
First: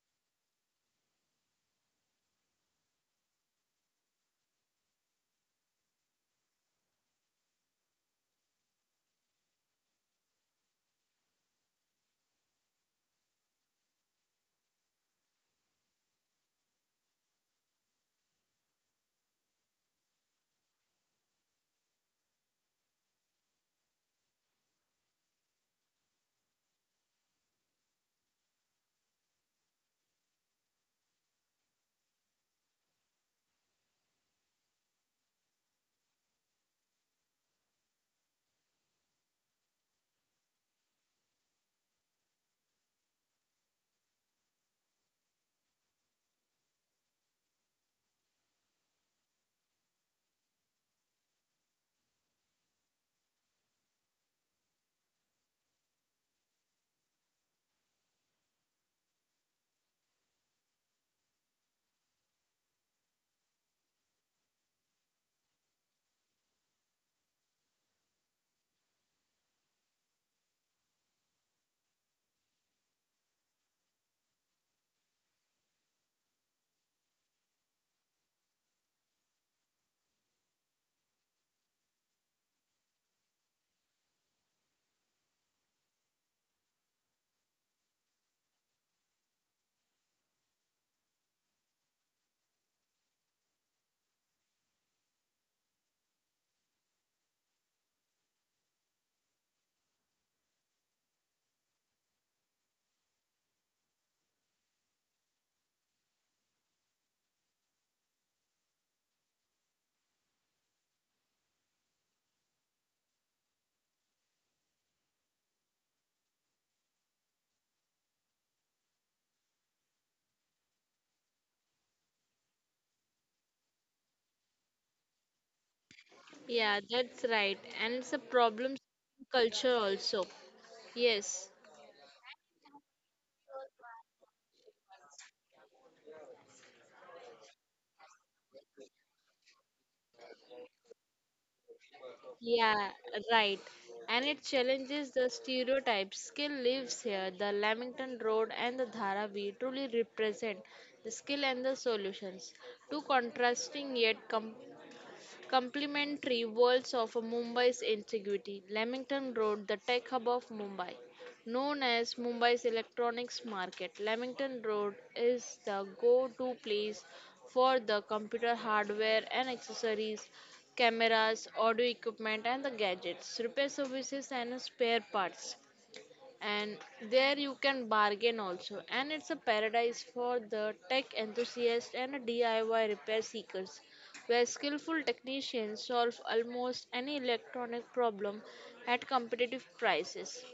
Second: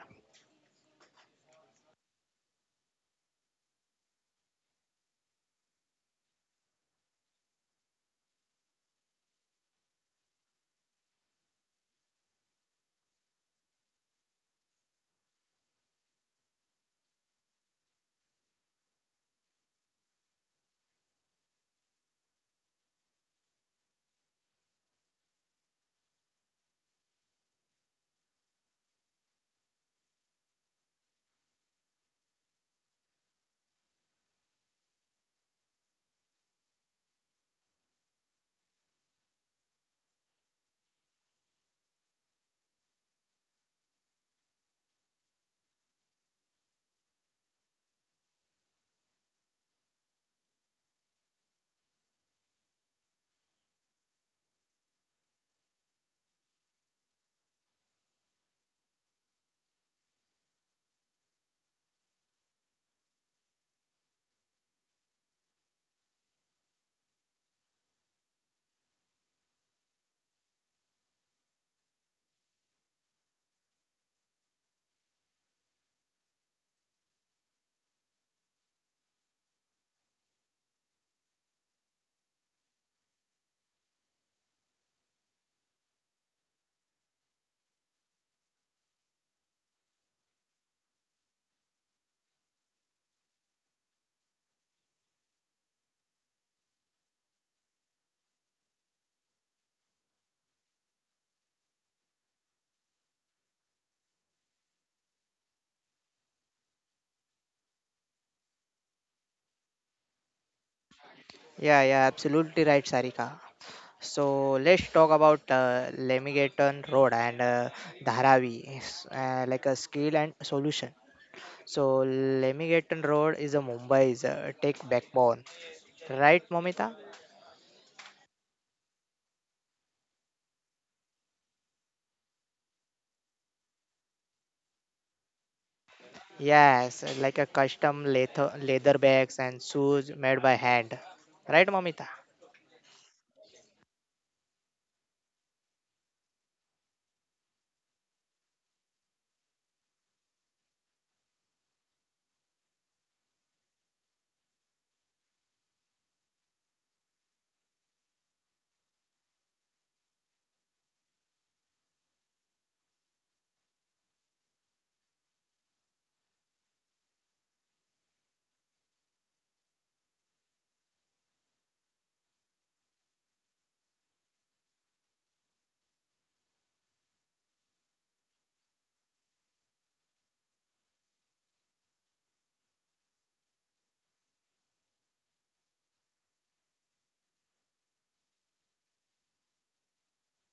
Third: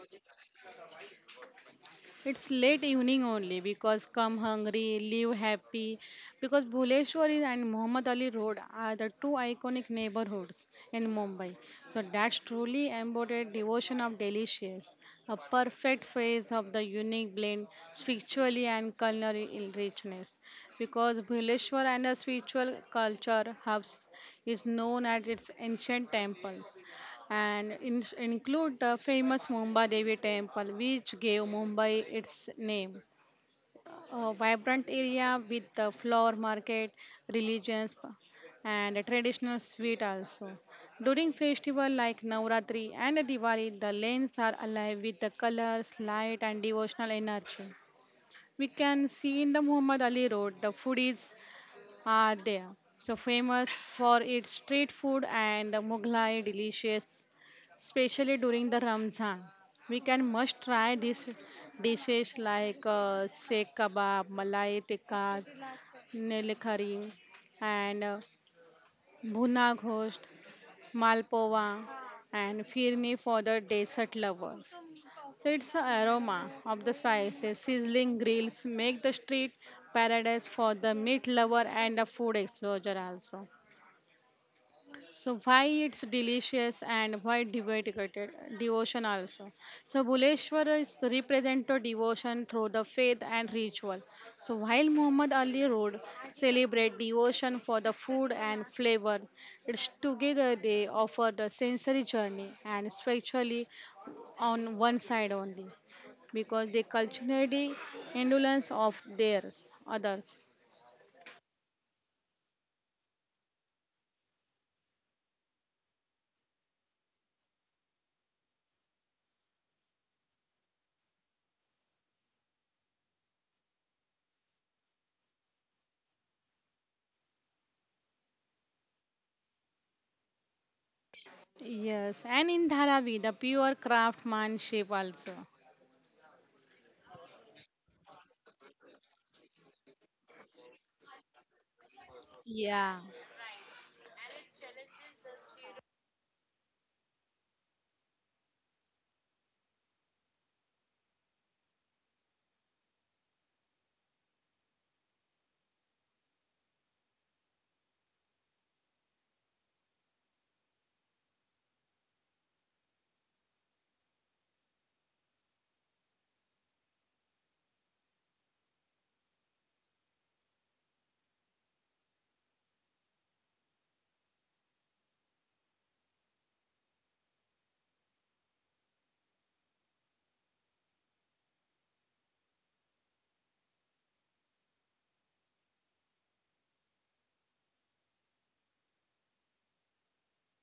C: It's late evening only because come hungry, leave happy. Because Bhuleshwari and Muhammad Ali Road are the two iconic neighborhoods in Mumbai. So that's truly embodied devotion of delicious, a perfect phrase of the unique blend spiritually and culinary richness. Because Bhuleshwar and the spiritual culture hubs is known at its ancient temples and in, include the famous Mumbai Devi Temple, which gave Mumbai its name. A vibrant area with the flower market, religions, and a traditional sweet also. During festival like Navratri and Diwali, the lanes are alive with the colors, light, and devotional energy. We can see in the Muhammad Ali Road the foodies are there. So famous for its street food and Mughlai delicious, especially during the Ramzan. We can must try these dishes like seek kebab, malai tikka, nilkhari, and bhuna ghost, malpova, and firni for the dessert lovers. So it's aroma of the spices, sizzling grills make the street paradise for the meat lover and a food explorer also. So why it's delicious and why devoted devotion also. So Buleshwar is represent to devotion through the faith and ritual. So while Muhammad Ali Road celebrate devotion for the food and flavor, it's together they offer the sensory journey and spiritually on one side only because they culturally indolence of theirs others.
A: Yeah, yeah, absolutely right, Sarika. So let's talk about Lamigaton Road and Dharavi, like a skill and solution. So Lemington Road is a Mumbai's tech backbone, right,
B: Yeah,
A: Momita?
B: that's right. And it's a problem culture also. Yes.
C: Yes, and in Dharavi the pure craftsmanship also.
A: Yes, like a custom leather bags and shoes made by hand, right, Momita?
B: Yeah,
C: Yeah,
B: right. And it challenges the stereotypes. Skill lives here. The Lamington Road and the Dharavi truly represent the skill and the solutions. Two contrasting yet complementary worlds of Mumbai's integrity. Lamington Road, the tech hub of Mumbai. Known as Mumbai's electronics market, Lamington Road is the go to place for the computer hardware and accessories, cameras, audio equipment, and the gadgets, repair services, and spare parts, and there you can bargain also, and it's a paradise for the tech enthusiast and DIY repair seekers, where skillful technicians solve almost any electronic problem at competitive prices.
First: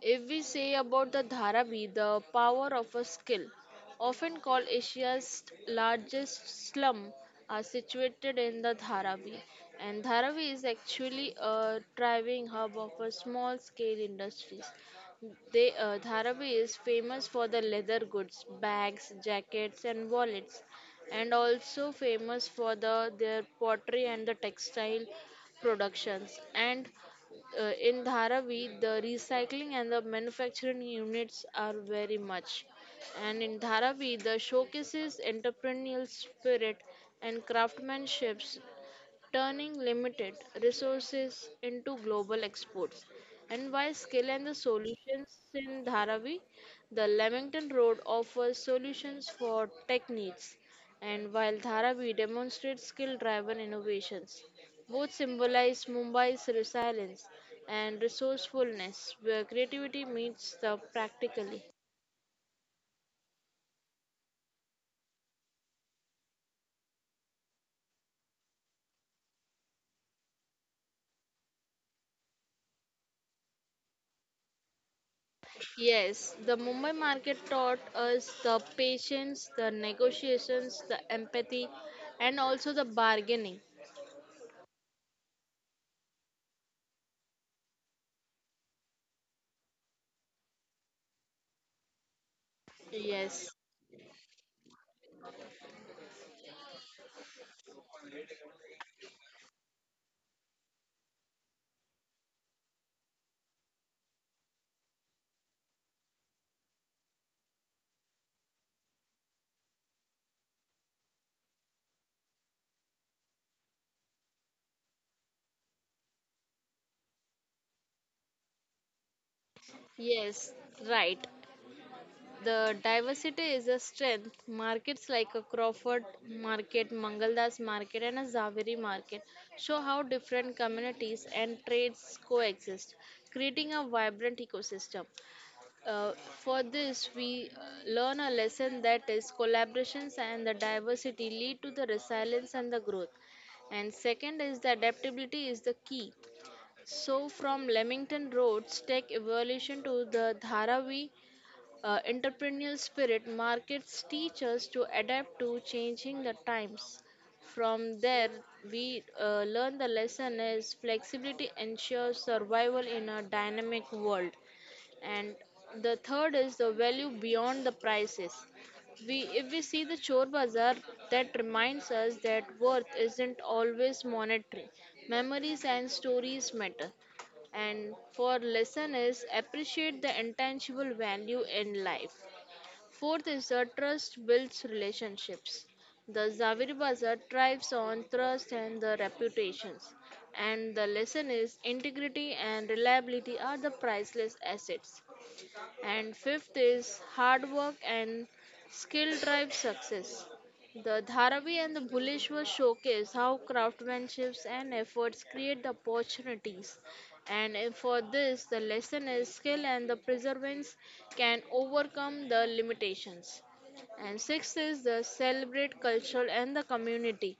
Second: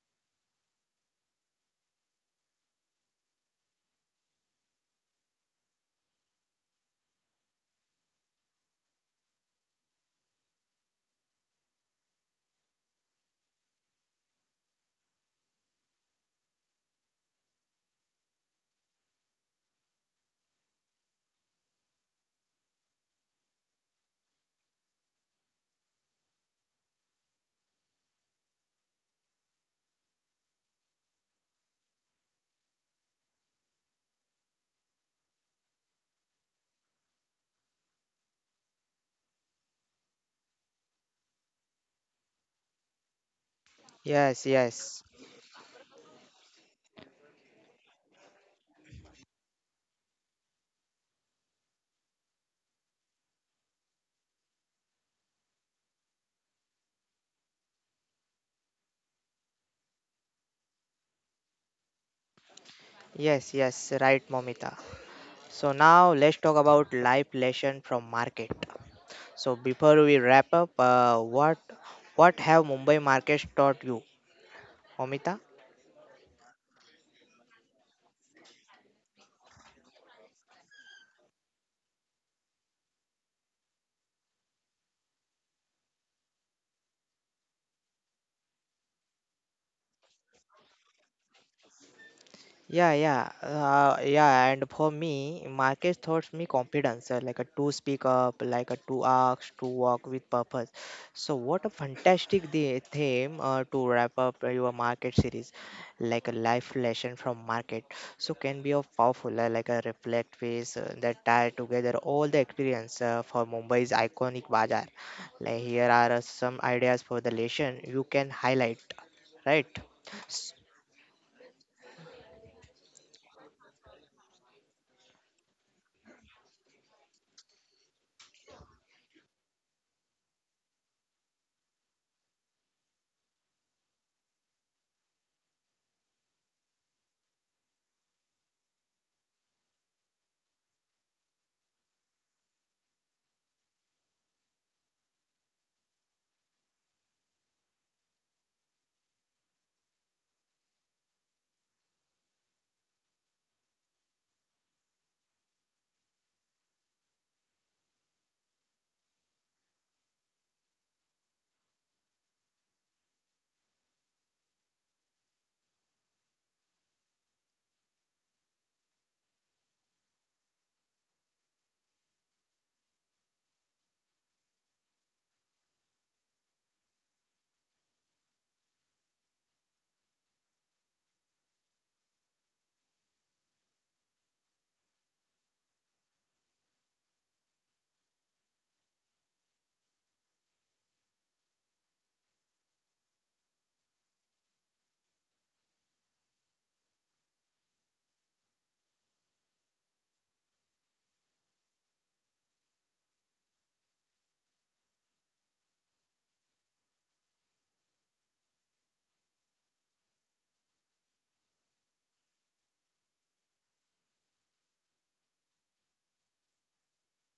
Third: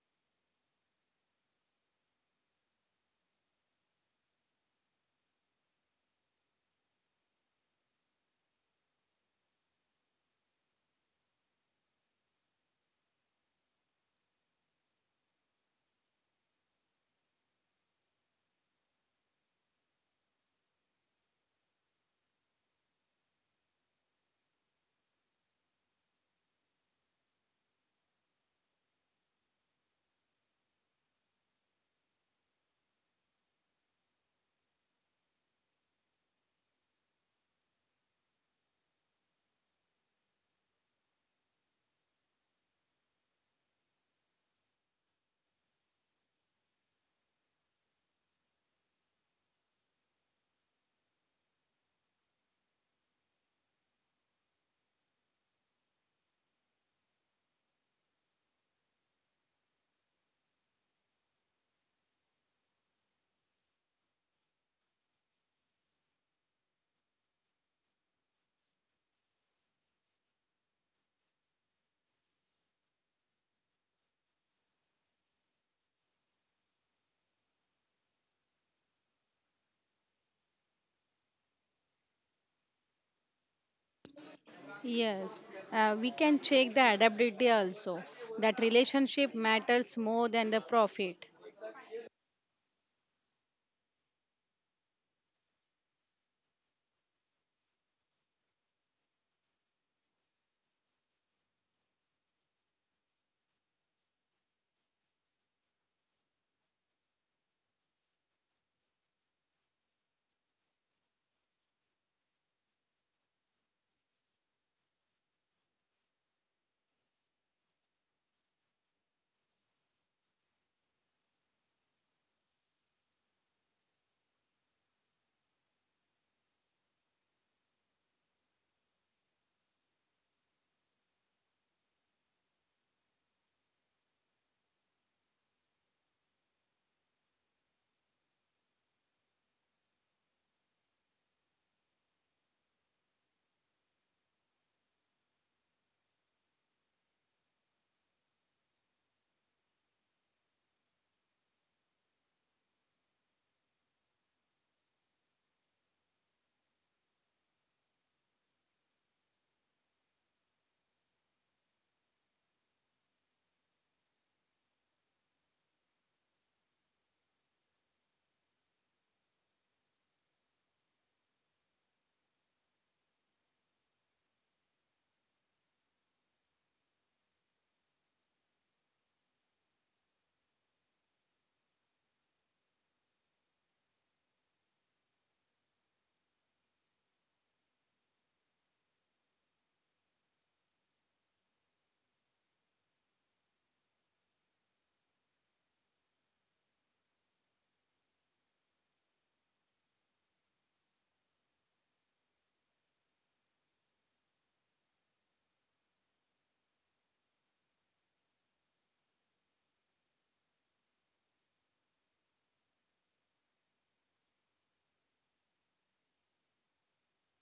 B: If we say about the dharavi, the power of a skill, often called Asia's largest slum, are situated in the Dharavi. And Dharavi is actually a thriving hub of a small scale industries. Dharavi is famous for the leather goods, bags, jackets, and wallets, and also famous for the their pottery and the textile productions. And in Dharavi, the recycling and the manufacturing units are very much. And in Dharavi, the showcases entrepreneurial spirit and craftsmanship turning limited resources into global exports. And by skill and the
A: Yes, yes,
B: solutions in Dharavi, the Leamington Road offers solutions for tech needs, and while Dharavi demonstrates skill driven innovations. Both symbolize Mumbai's resilience and resourcefulness, where creativity meets the practically.
A: yes, yes, right, Momita. So now let's talk about life lesson from market. So before we wrap up, what have Mumbai markets taught you, Momita?
B: Yes, the Mumbai market taught us the patience, the negotiations, the empathy, and also the bargaining.
C: yes. We can check the adaptability also. That relationship matters more than the profit.
A: Yeah, yeah,
B: Yes,
A: yeah. And for me, market taught me confidence, like a to speak up, like a to ask, to walk with purpose. So what a fantastic the theme to wrap up your market series, like a life lesson from market. So can be of powerful, like a reflect piece that tie together all the experience for Mumbai's iconic bazaar. Like here are some ideas for the lesson you can highlight, right?
B: yes, right. The diversity is a strength. Markets like a Crawford market, Mangaldas market, and a Zaveri market show how different communities and trades coexist, creating a vibrant ecosystem. Uh, for this, we learn a lesson that is collaborations and the diversity lead to the resilience and the growth. And second is the adaptability is the key. So from Leamington Road's tech evolution to the Dharavi entrepreneurial spirit, markets teach us to adapt to changing the times. From there, we learn the lesson is flexibility ensures survival in a dynamic world. And the third is the value beyond the prices. We, if we see the chore bazaar, that reminds us that worth isn't always monetary, memories and stories matter, and for lesson is appreciate the intangible value in life. Fourth is the trust builds relationships. The Zaviri Bazaar thrives on trust and the reputations. And the lesson is integrity and reliability are the priceless assets. And fifth is hard work and skill drive success. The Dharavi and the Bhuleshwar showcase how craftsmanships and efforts create the opportunities. And if for this, the lesson is skill and the perseverance can overcome the limitations. And sixth is the celebrate culture and the community.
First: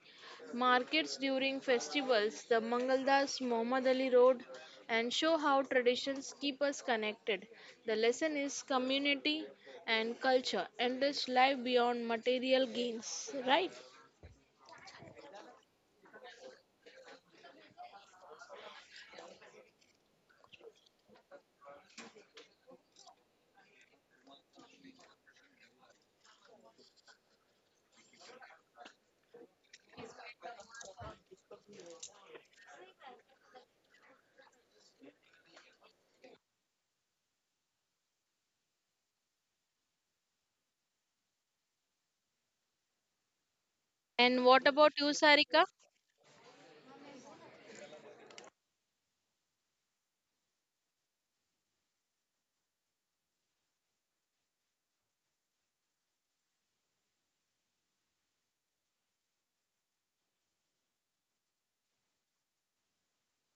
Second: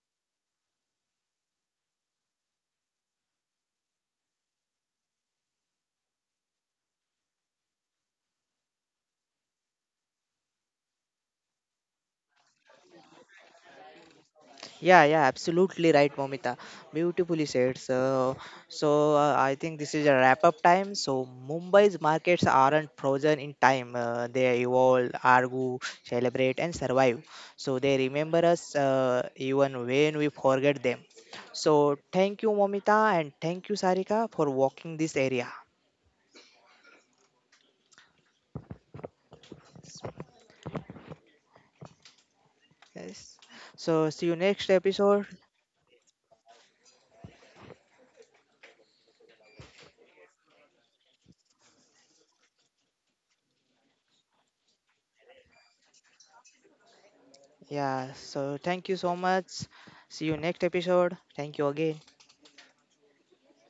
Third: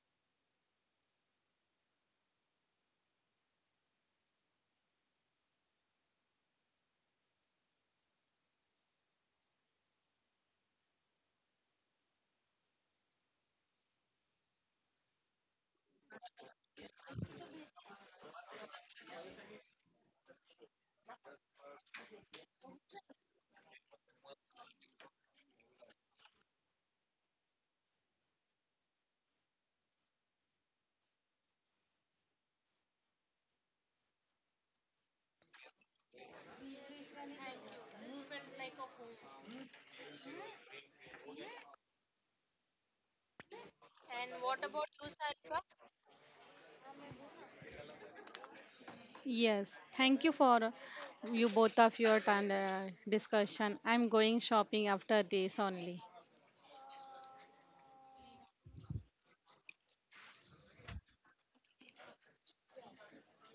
B: Markets during festivals, the Mangaldas, Mohammad Ali Road, and show how traditions keep us connected. The lesson is community and culture enrich life beyond material gains, right?
A: Yeah, yeah, absolutely right, Momita. Beautifully said. So, so I think this is a wrap up time. So, Mumbai's markets aren't frozen in time. They evolve, argue, celebrate, and survive. So, they remember us even when we forget them. So, thank you, Momita, and thank you, Sarika, for walking this area. Yes. So, see you
B: And
A: next
B: what about you,
A: episode.
B: Sarika?
C: Yes. Thank you for you both of your time, discussion. I'm going shopping after this only.
A: Yeah, so thank you so much. See you next episode. Thank you again.